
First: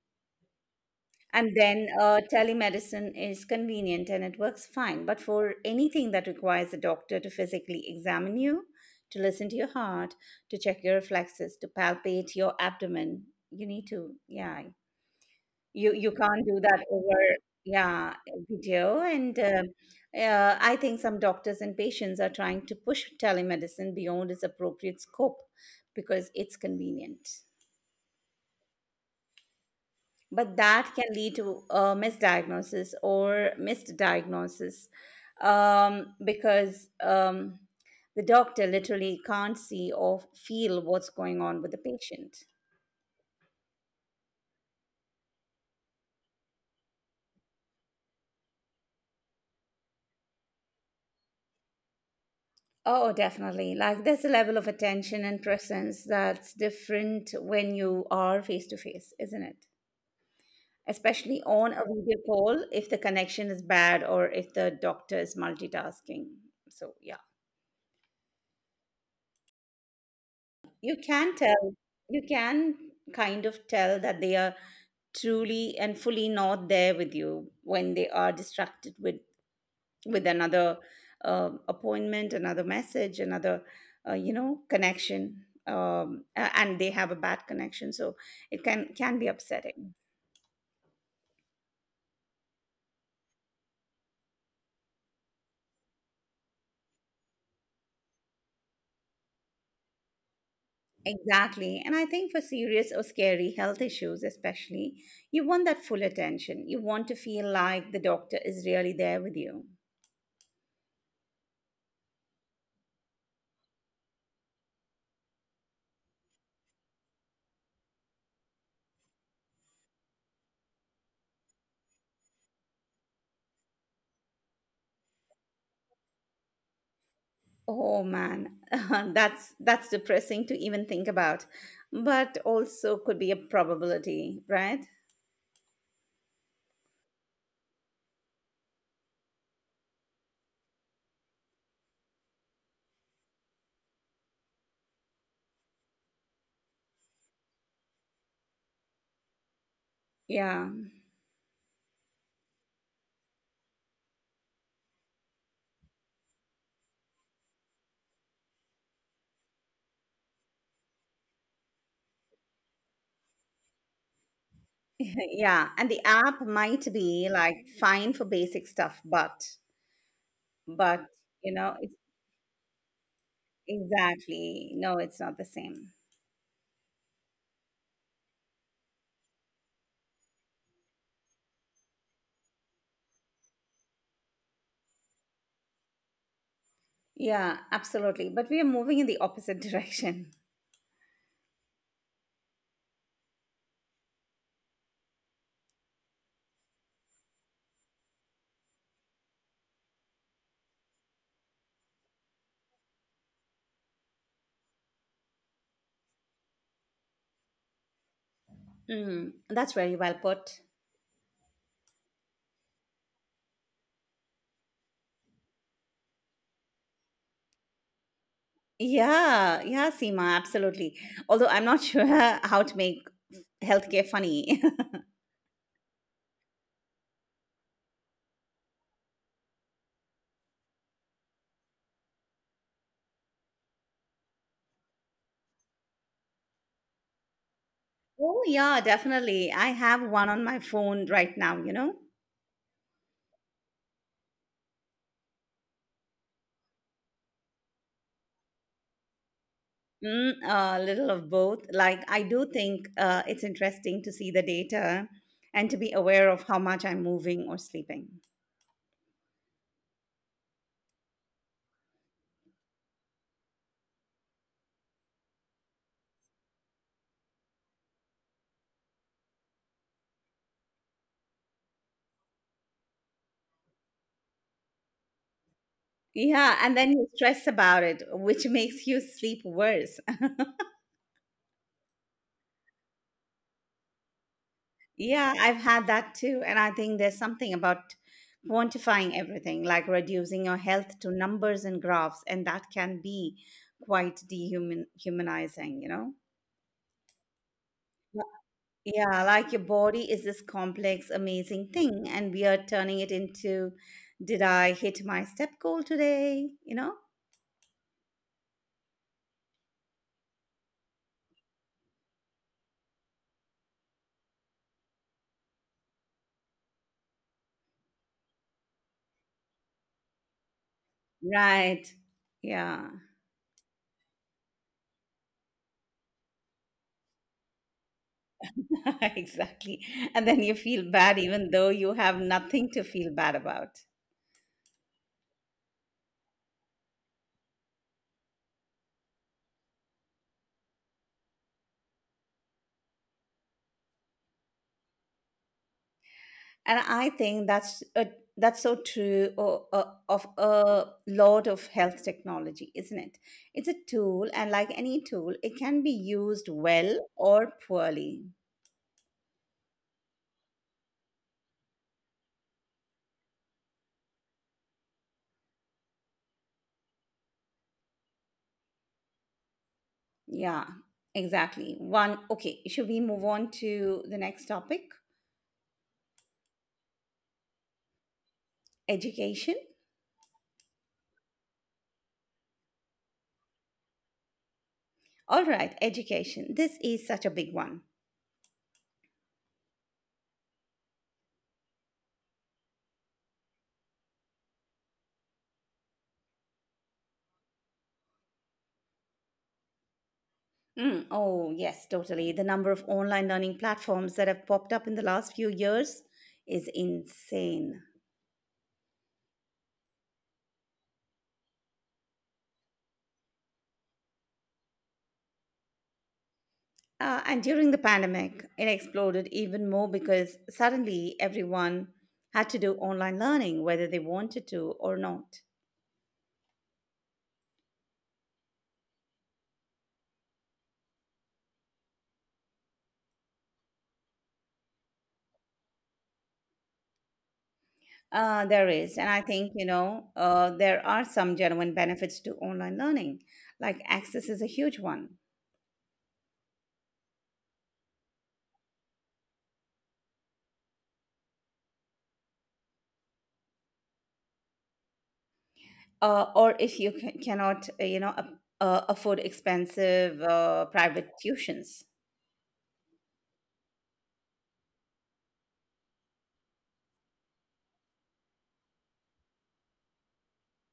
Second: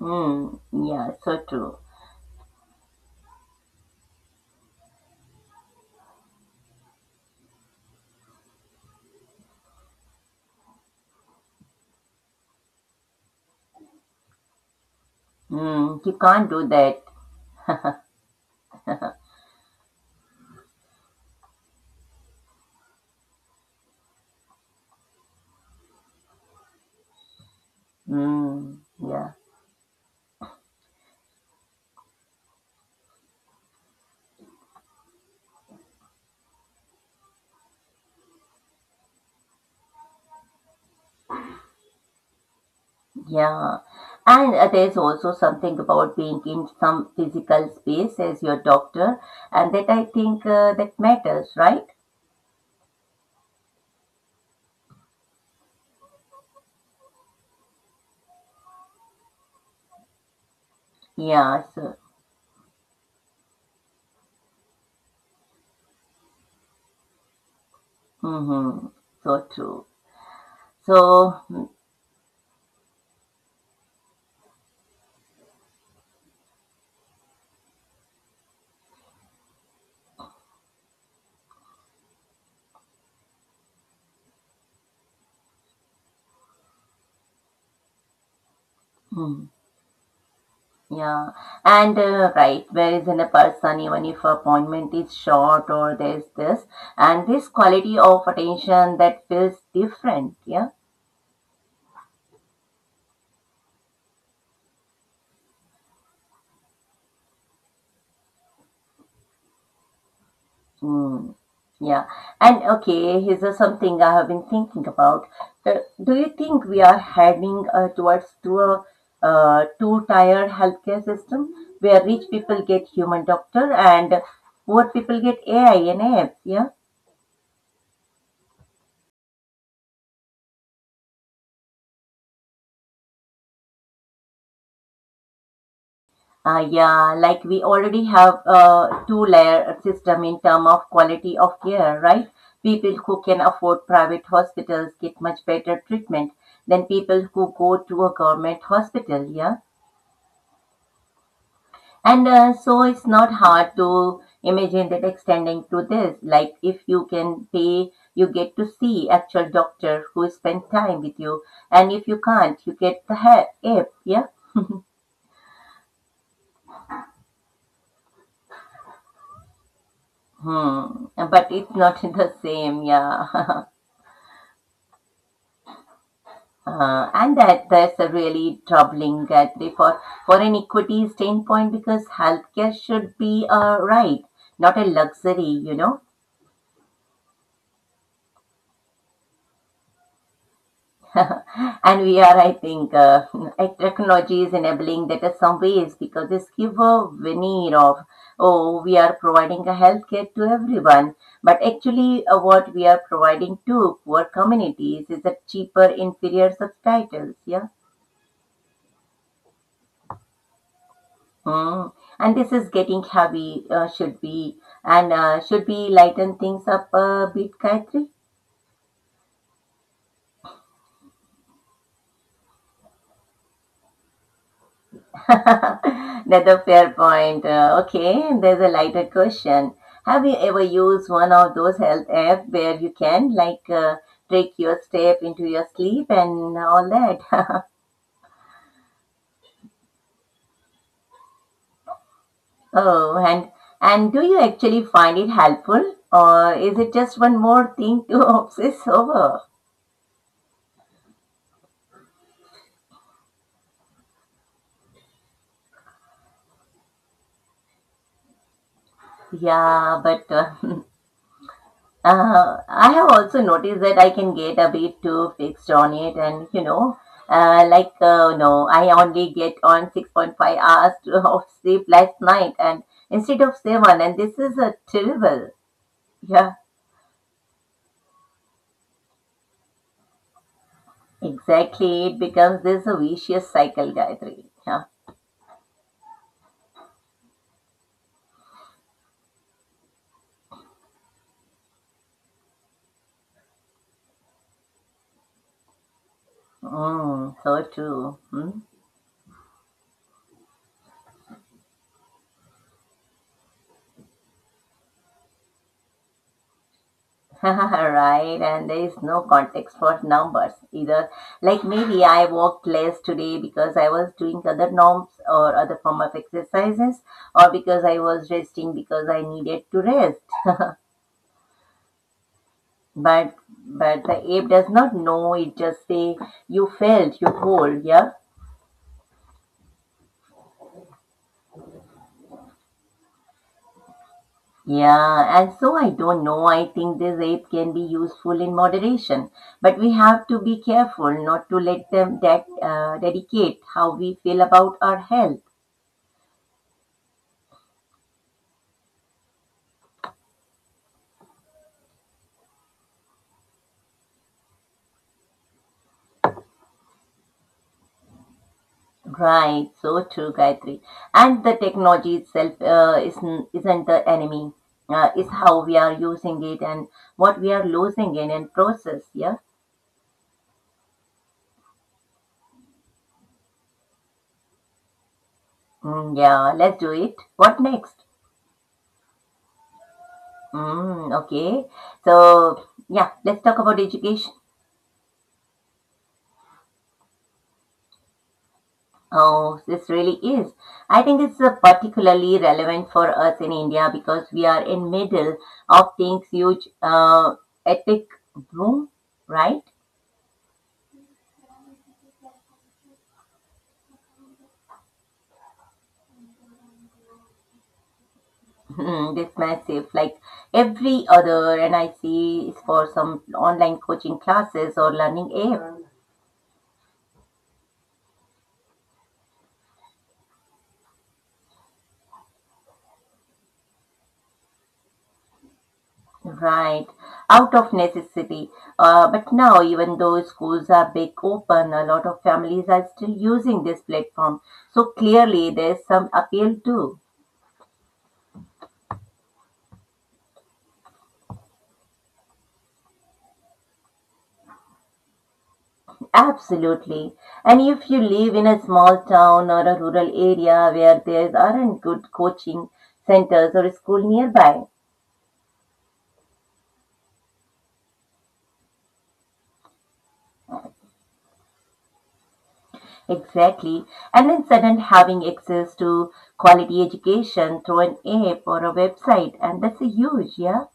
[SPEAKER 2] mm, yeah, so
[SPEAKER 1] And
[SPEAKER 2] true.
[SPEAKER 1] then telemedicine is convenient and it works fine. But for anything that requires a doctor to physically examine you, to listen to your heart, to check your reflexes, to palpate your abdomen, you need to, yeah, you
[SPEAKER 2] Mm, you
[SPEAKER 1] you can't
[SPEAKER 2] can't
[SPEAKER 1] do
[SPEAKER 2] do
[SPEAKER 1] that
[SPEAKER 2] that.
[SPEAKER 1] over yeah video and I think some doctors and patients are trying to push telemedicine beyond its appropriate scope because it's convenient,
[SPEAKER 2] Mm, yeah.
[SPEAKER 1] but that can lead to a misdiagnosis or missed diagnosis because the doctor literally can't see or feel what's going on with the patient.
[SPEAKER 2] Yeah. And there's also something about being in some physical space as your doctor, and that I think that matters, right?
[SPEAKER 1] Oh, definitely. Like there's a level of attention and presence that's different when you are face to face, isn't it? Especially
[SPEAKER 2] Yeah,
[SPEAKER 1] on a
[SPEAKER 2] so,
[SPEAKER 1] video call if the connection is bad or if the doctor is multitasking. So, yeah.
[SPEAKER 2] mm-hmm, so true.
[SPEAKER 1] You can tell,
[SPEAKER 2] So,
[SPEAKER 1] you can kind of tell that they are truly and fully not there with you when they are distracted with another appointment, another message, another, you know, connection. And they have a bad connection, so it can be
[SPEAKER 2] mm,
[SPEAKER 1] upsetting.
[SPEAKER 2] yeah, and right, where is in a person, even if appointment is short or there's this, and this quality of attention that feels different, yeah.
[SPEAKER 1] Exactly. And I think for serious or scary health issues, especially, you want that full attention. You want to feel like the doctor is really there with you.
[SPEAKER 2] Mm, yeah. And okay, here's something I have been thinking about. Do you think we are heading towards to a two-tier healthcare system where rich people get human doctor and poor people get AI and AF? Yeah.
[SPEAKER 1] Oh man, <laughs> that's depressing to even think about, but also could be a probability, right?
[SPEAKER 2] Yeah, like we already have a two-layer system in term of quality of care, right? People who can afford private hospitals get much better treatment than people who go to a government hospital, yeah?
[SPEAKER 1] Yeah.
[SPEAKER 2] And so it's not hard to imagine that extending to this, like if you can pay, you get to see actual doctor who spend time with you, and if you can't, you get the app. Yeah.
[SPEAKER 1] <laughs> Yeah, and the app might be like fine for basic stuff,
[SPEAKER 2] Hmm.
[SPEAKER 1] but
[SPEAKER 2] But
[SPEAKER 1] you
[SPEAKER 2] it's
[SPEAKER 1] know, it's
[SPEAKER 2] not <laughs> the same. Yeah. <laughs>
[SPEAKER 1] exactly no, it's not the same.
[SPEAKER 2] And that's a really troubling actually for an equity standpoint because healthcare should be a right, not a luxury. You know.
[SPEAKER 1] Yeah, absolutely. But we are moving in the opposite <laughs> direction.
[SPEAKER 2] <laughs> And we are, I think, <laughs> technology is enabling that in some ways because this give a veneer of, oh, we are providing a healthcare to everyone. But actually, what we are providing to poor communities is a cheaper, inferior subtitles. Yeah.
[SPEAKER 1] Mm, that's very well put.
[SPEAKER 2] Mm. And this is getting heavy, should be lighten things up a bit, Gayatri.
[SPEAKER 1] Yeah, yeah, Seema, absolutely. Although I'm not sure <laughs> how to make healthcare funny. <laughs>
[SPEAKER 2] <laughs> That's a fair point. Okay, there's a lighter question. Have you ever used one of those health apps where you can like trick your step into your sleep and all that? <laughs>
[SPEAKER 1] Oh yeah, definitely. I have one on my phone right now, you know.
[SPEAKER 2] Oh, and do you actually find it helpful, or is it just one more thing to <laughs> obsess over?
[SPEAKER 1] Mm, a little of both. Like, I do think it's interesting to see the data and to be aware of how much I'm moving or sleeping.
[SPEAKER 2] Yeah, but <laughs> I have also noticed that I can get a bit too fixed on it, and you know, no, I only get on 6.5 hours <laughs> of sleep last night, and instead of seven, and this is a terrible. Yeah,
[SPEAKER 1] Yeah, and then you stress about it, which <laughs> makes you sleep worse. <laughs>
[SPEAKER 2] exactly. It becomes this a vicious cycle, Gayatri. Yeah,
[SPEAKER 1] Yeah, I've had that too. And I think there's something about quantifying everything, like reducing your health to numbers and graphs, and that can be quite dehuman humanizing, you know?
[SPEAKER 2] mm, so true. Hmm?
[SPEAKER 1] Yeah, like your body is this complex, amazing thing, and we are turning it into, did I hit my step goal today? You know?
[SPEAKER 2] <laughs> Right, and there is no context for numbers either. Like maybe I walked less today because I was doing other norms or other form of exercises, or because I was resting because I needed to rest.
[SPEAKER 1] Right. Yeah,
[SPEAKER 2] But but the ape does not know. It just say you felt you whole, yeah.
[SPEAKER 1] <laughs> exactly. And then you feel bad even though you have nothing to feel bad about.
[SPEAKER 2] Yeah, and so I don't know. I think this ape can be useful in moderation, but we have to be careful not to let them that dedicate how we feel about our health.
[SPEAKER 1] And I think that's so true of a lot of health technology, isn't it? It's a tool, and like any tool, it can be used well or poorly.
[SPEAKER 2] Right, so true, Gayatri. And the technology itself isn't the enemy. It's how we are using it and what we are losing in and process. Yeah,
[SPEAKER 1] Yeah, exactly. One, okay, should we move on to the next topic?
[SPEAKER 2] mm, yeah. Let's do it. What next?
[SPEAKER 1] Education.
[SPEAKER 2] Mm, okay. So yeah, let's talk about education.
[SPEAKER 1] All right, education. This is such a big one.
[SPEAKER 2] Oh, this really is. I think it's particularly relevant for us in India because we are in middle of things huge epic boom, right?
[SPEAKER 1] Mm, oh, yes, totally. The number of online learning platforms that have popped up in the last few years is insane.
[SPEAKER 2] <laughs> Hmm, that's massive. Like every other NIC is for some online coaching classes or learning app.
[SPEAKER 1] And during the pandemic, it exploded even more because suddenly everyone had to do online learning, whether they wanted to or not.
[SPEAKER 2] Right. Out of necessity. But now, even though schools are big open, a lot of families are still using this platform. So clearly, there's some appeal too.
[SPEAKER 1] There is, and I think, you know, there are some genuine benefits to online learning, like access is a huge one.
[SPEAKER 2] Absolutely. And if you live in a small town or a rural area where there aren't good coaching centers or school nearby,
[SPEAKER 1] Or if you cannot, you know, afford expensive private tuitions.
[SPEAKER 2] exactly. And then sudden having access to quality education through an app or a website, and that's a huge, yeah?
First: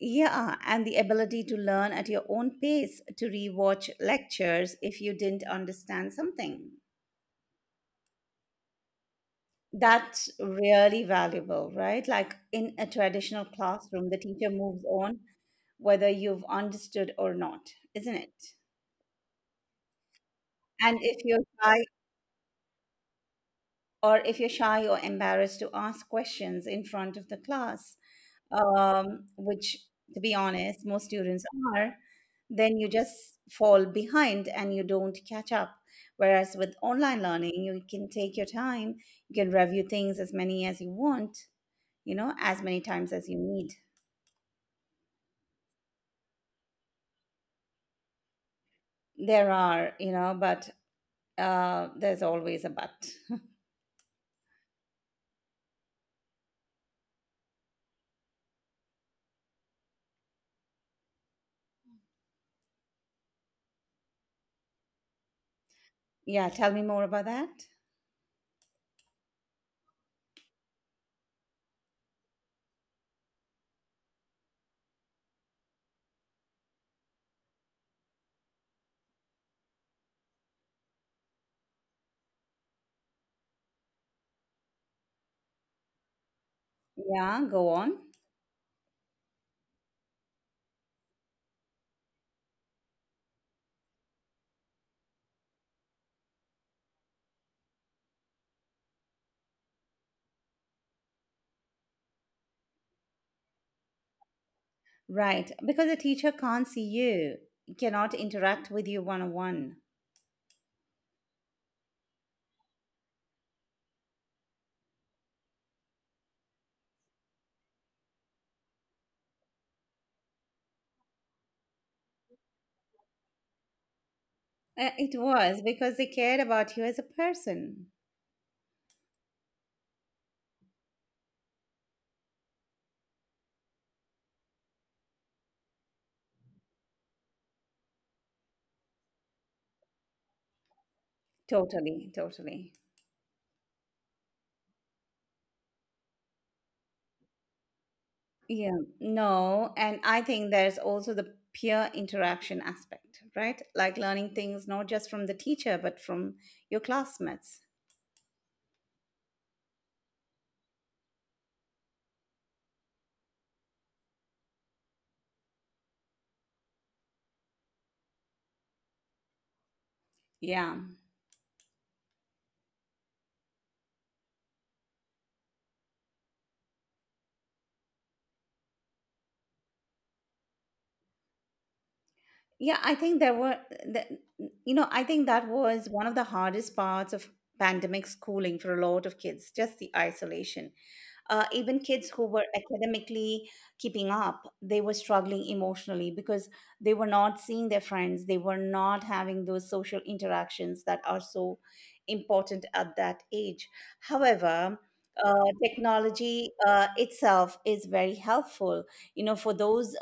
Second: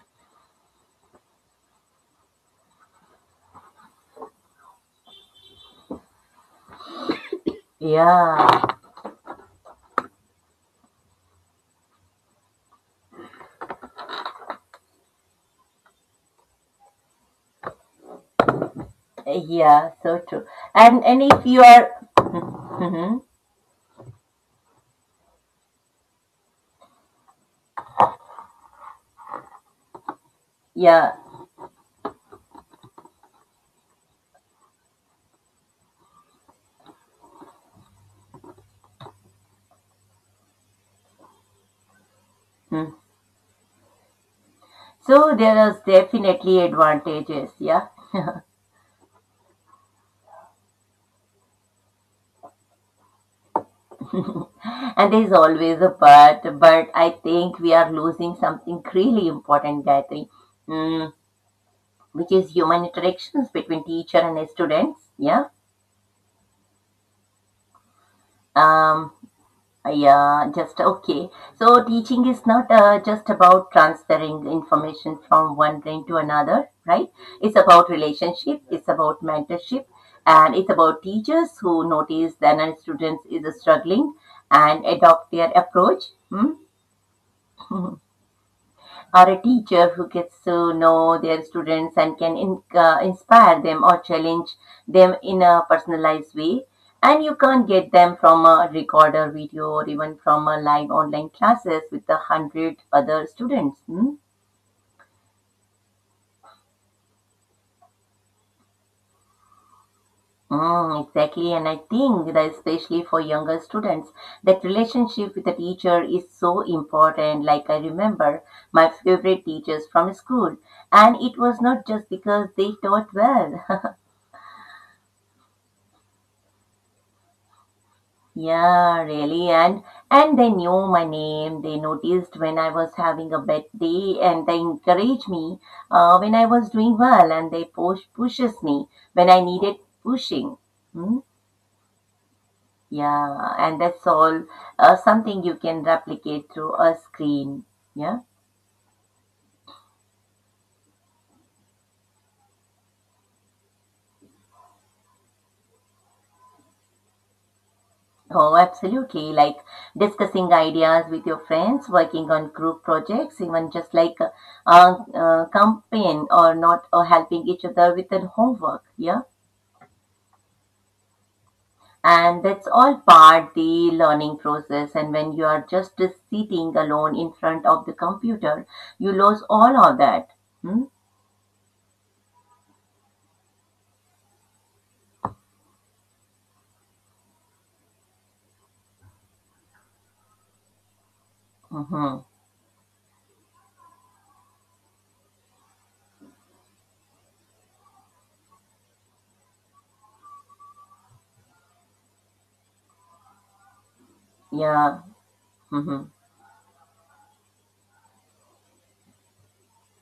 [SPEAKER 1] Yeah, and the ability to learn at your own pace, to rewatch lectures if you didn't understand something.
[SPEAKER 2] Yeah,
[SPEAKER 1] That's really valuable, right? Like in a traditional classroom, the teacher moves on whether you've understood or not, isn't it?
[SPEAKER 2] yeah, so true.
[SPEAKER 1] And
[SPEAKER 2] And if you are, hmm
[SPEAKER 1] if you're shy or embarrassed to ask questions in front of the class, which to be honest, most
[SPEAKER 2] yeah,
[SPEAKER 1] students are, then you just fall behind and you don't catch up. Whereas with online learning, you can take your time, you can review things as many as you want, you know, as many
[SPEAKER 2] mm.
[SPEAKER 1] times as you need.
[SPEAKER 2] So there is definitely advantages, yeah.
[SPEAKER 1] There are, you know, but there's always a but. <laughs>
[SPEAKER 2] <laughs> And there's always a but I think we are losing something really important, Gayatri, mm, which is human interactions between teacher and students, yeah.
[SPEAKER 1] Yeah, tell me more about that.
[SPEAKER 2] Um, Yeah, just okay. So teaching is not just about transferring information from one brain to another, right? It's about relationship, it's about mentorship, and it's about teachers who notice that a student is struggling and adopt their approach. Hmm?
[SPEAKER 1] Yeah, go on.
[SPEAKER 2] <laughs> Are a teacher who gets to know their students and can inspire them or challenge them in a personalized way. And you can't get them from a record video or even from a live online classes with a hundred other students. Hmm?
[SPEAKER 1] Right, because the teacher can't see you, cannot interact with you one on one.
[SPEAKER 2] Mm, exactly, and I think that especially for younger students, that relationship with the teacher is so important. Like I remember my favorite teachers from school, and it was not just because they taught well. <laughs>
[SPEAKER 1] It was because they cared about you as a person.
[SPEAKER 2] Yeah, really. And they knew my name. They noticed when I was having a bad day, and they encouraged me when I was doing well, and they pushes me when I needed pushing. Hmm?
[SPEAKER 1] Totally, totally.
[SPEAKER 2] Yeah, and that's all something you can replicate through a screen. Yeah.
[SPEAKER 1] Yeah, no, and I think there's also the peer interaction aspect, right? Like learning things not just from the teacher, but from your classmates.
[SPEAKER 2] Oh, absolutely. Like discussing ideas with your friends, working on group projects, even just like a, a campaign or not, or helping each other with their homework. Yeah.
[SPEAKER 1] Yeah.
[SPEAKER 2] And that's all part the learning process and when you are just sitting alone in front of the computer you lose all of that. Hmm?
[SPEAKER 1] Yeah, I think there were, the, you know, I think that was one of the hardest parts of pandemic schooling for a lot of kids, just the isolation. Even kids
[SPEAKER 2] Hmm
[SPEAKER 1] who were academically keeping up, they were struggling emotionally because they were not seeing their friends. They were not having those social interactions that are so important at that age. However,
[SPEAKER 2] yeah.
[SPEAKER 1] uh,
[SPEAKER 2] Hmm
[SPEAKER 1] technology itself is very helpful, you know, for those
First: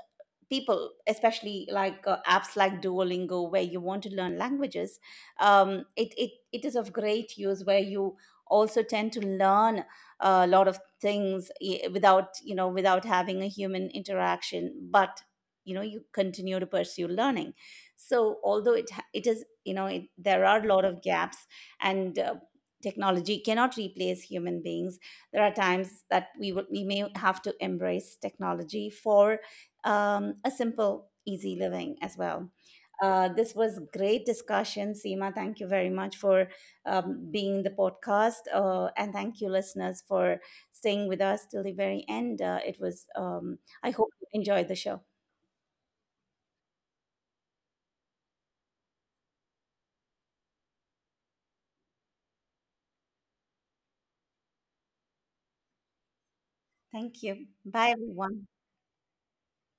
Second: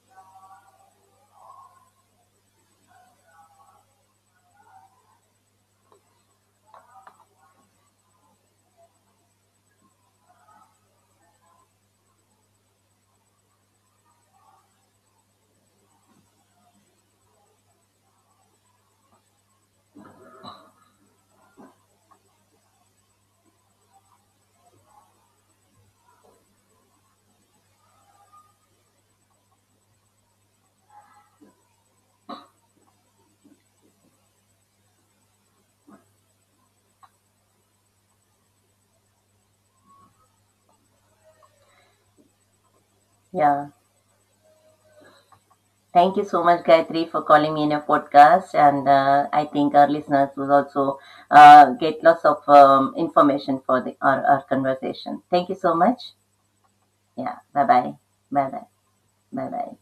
[SPEAKER 1] people, especially like apps like Duolingo where you want to learn languages. It is of great use where you also tend to learn a lot of things without, you know, without having a human interaction, but you know you continue to pursue learning. So although it is, you know, there are a lot of gaps and technology cannot replace human beings. There are times that we may have to embrace technology for a simple, easy living as well. This was great discussion, Seema. Thank you very much for being the podcast, and thank you, listeners, for staying with us till the very end. It was.
[SPEAKER 2] yeah.
[SPEAKER 1] I hope you enjoyed the show.
[SPEAKER 2] Thank you so much Gayatri for calling me in your podcast and I think our listeners will also get lots of information for our conversation. Thank you so much.
[SPEAKER 1] Thank
[SPEAKER 2] Yeah,
[SPEAKER 1] you.
[SPEAKER 2] bye
[SPEAKER 1] Bye,
[SPEAKER 2] bye.
[SPEAKER 1] everyone.
[SPEAKER 2] Bye bye. Bye bye.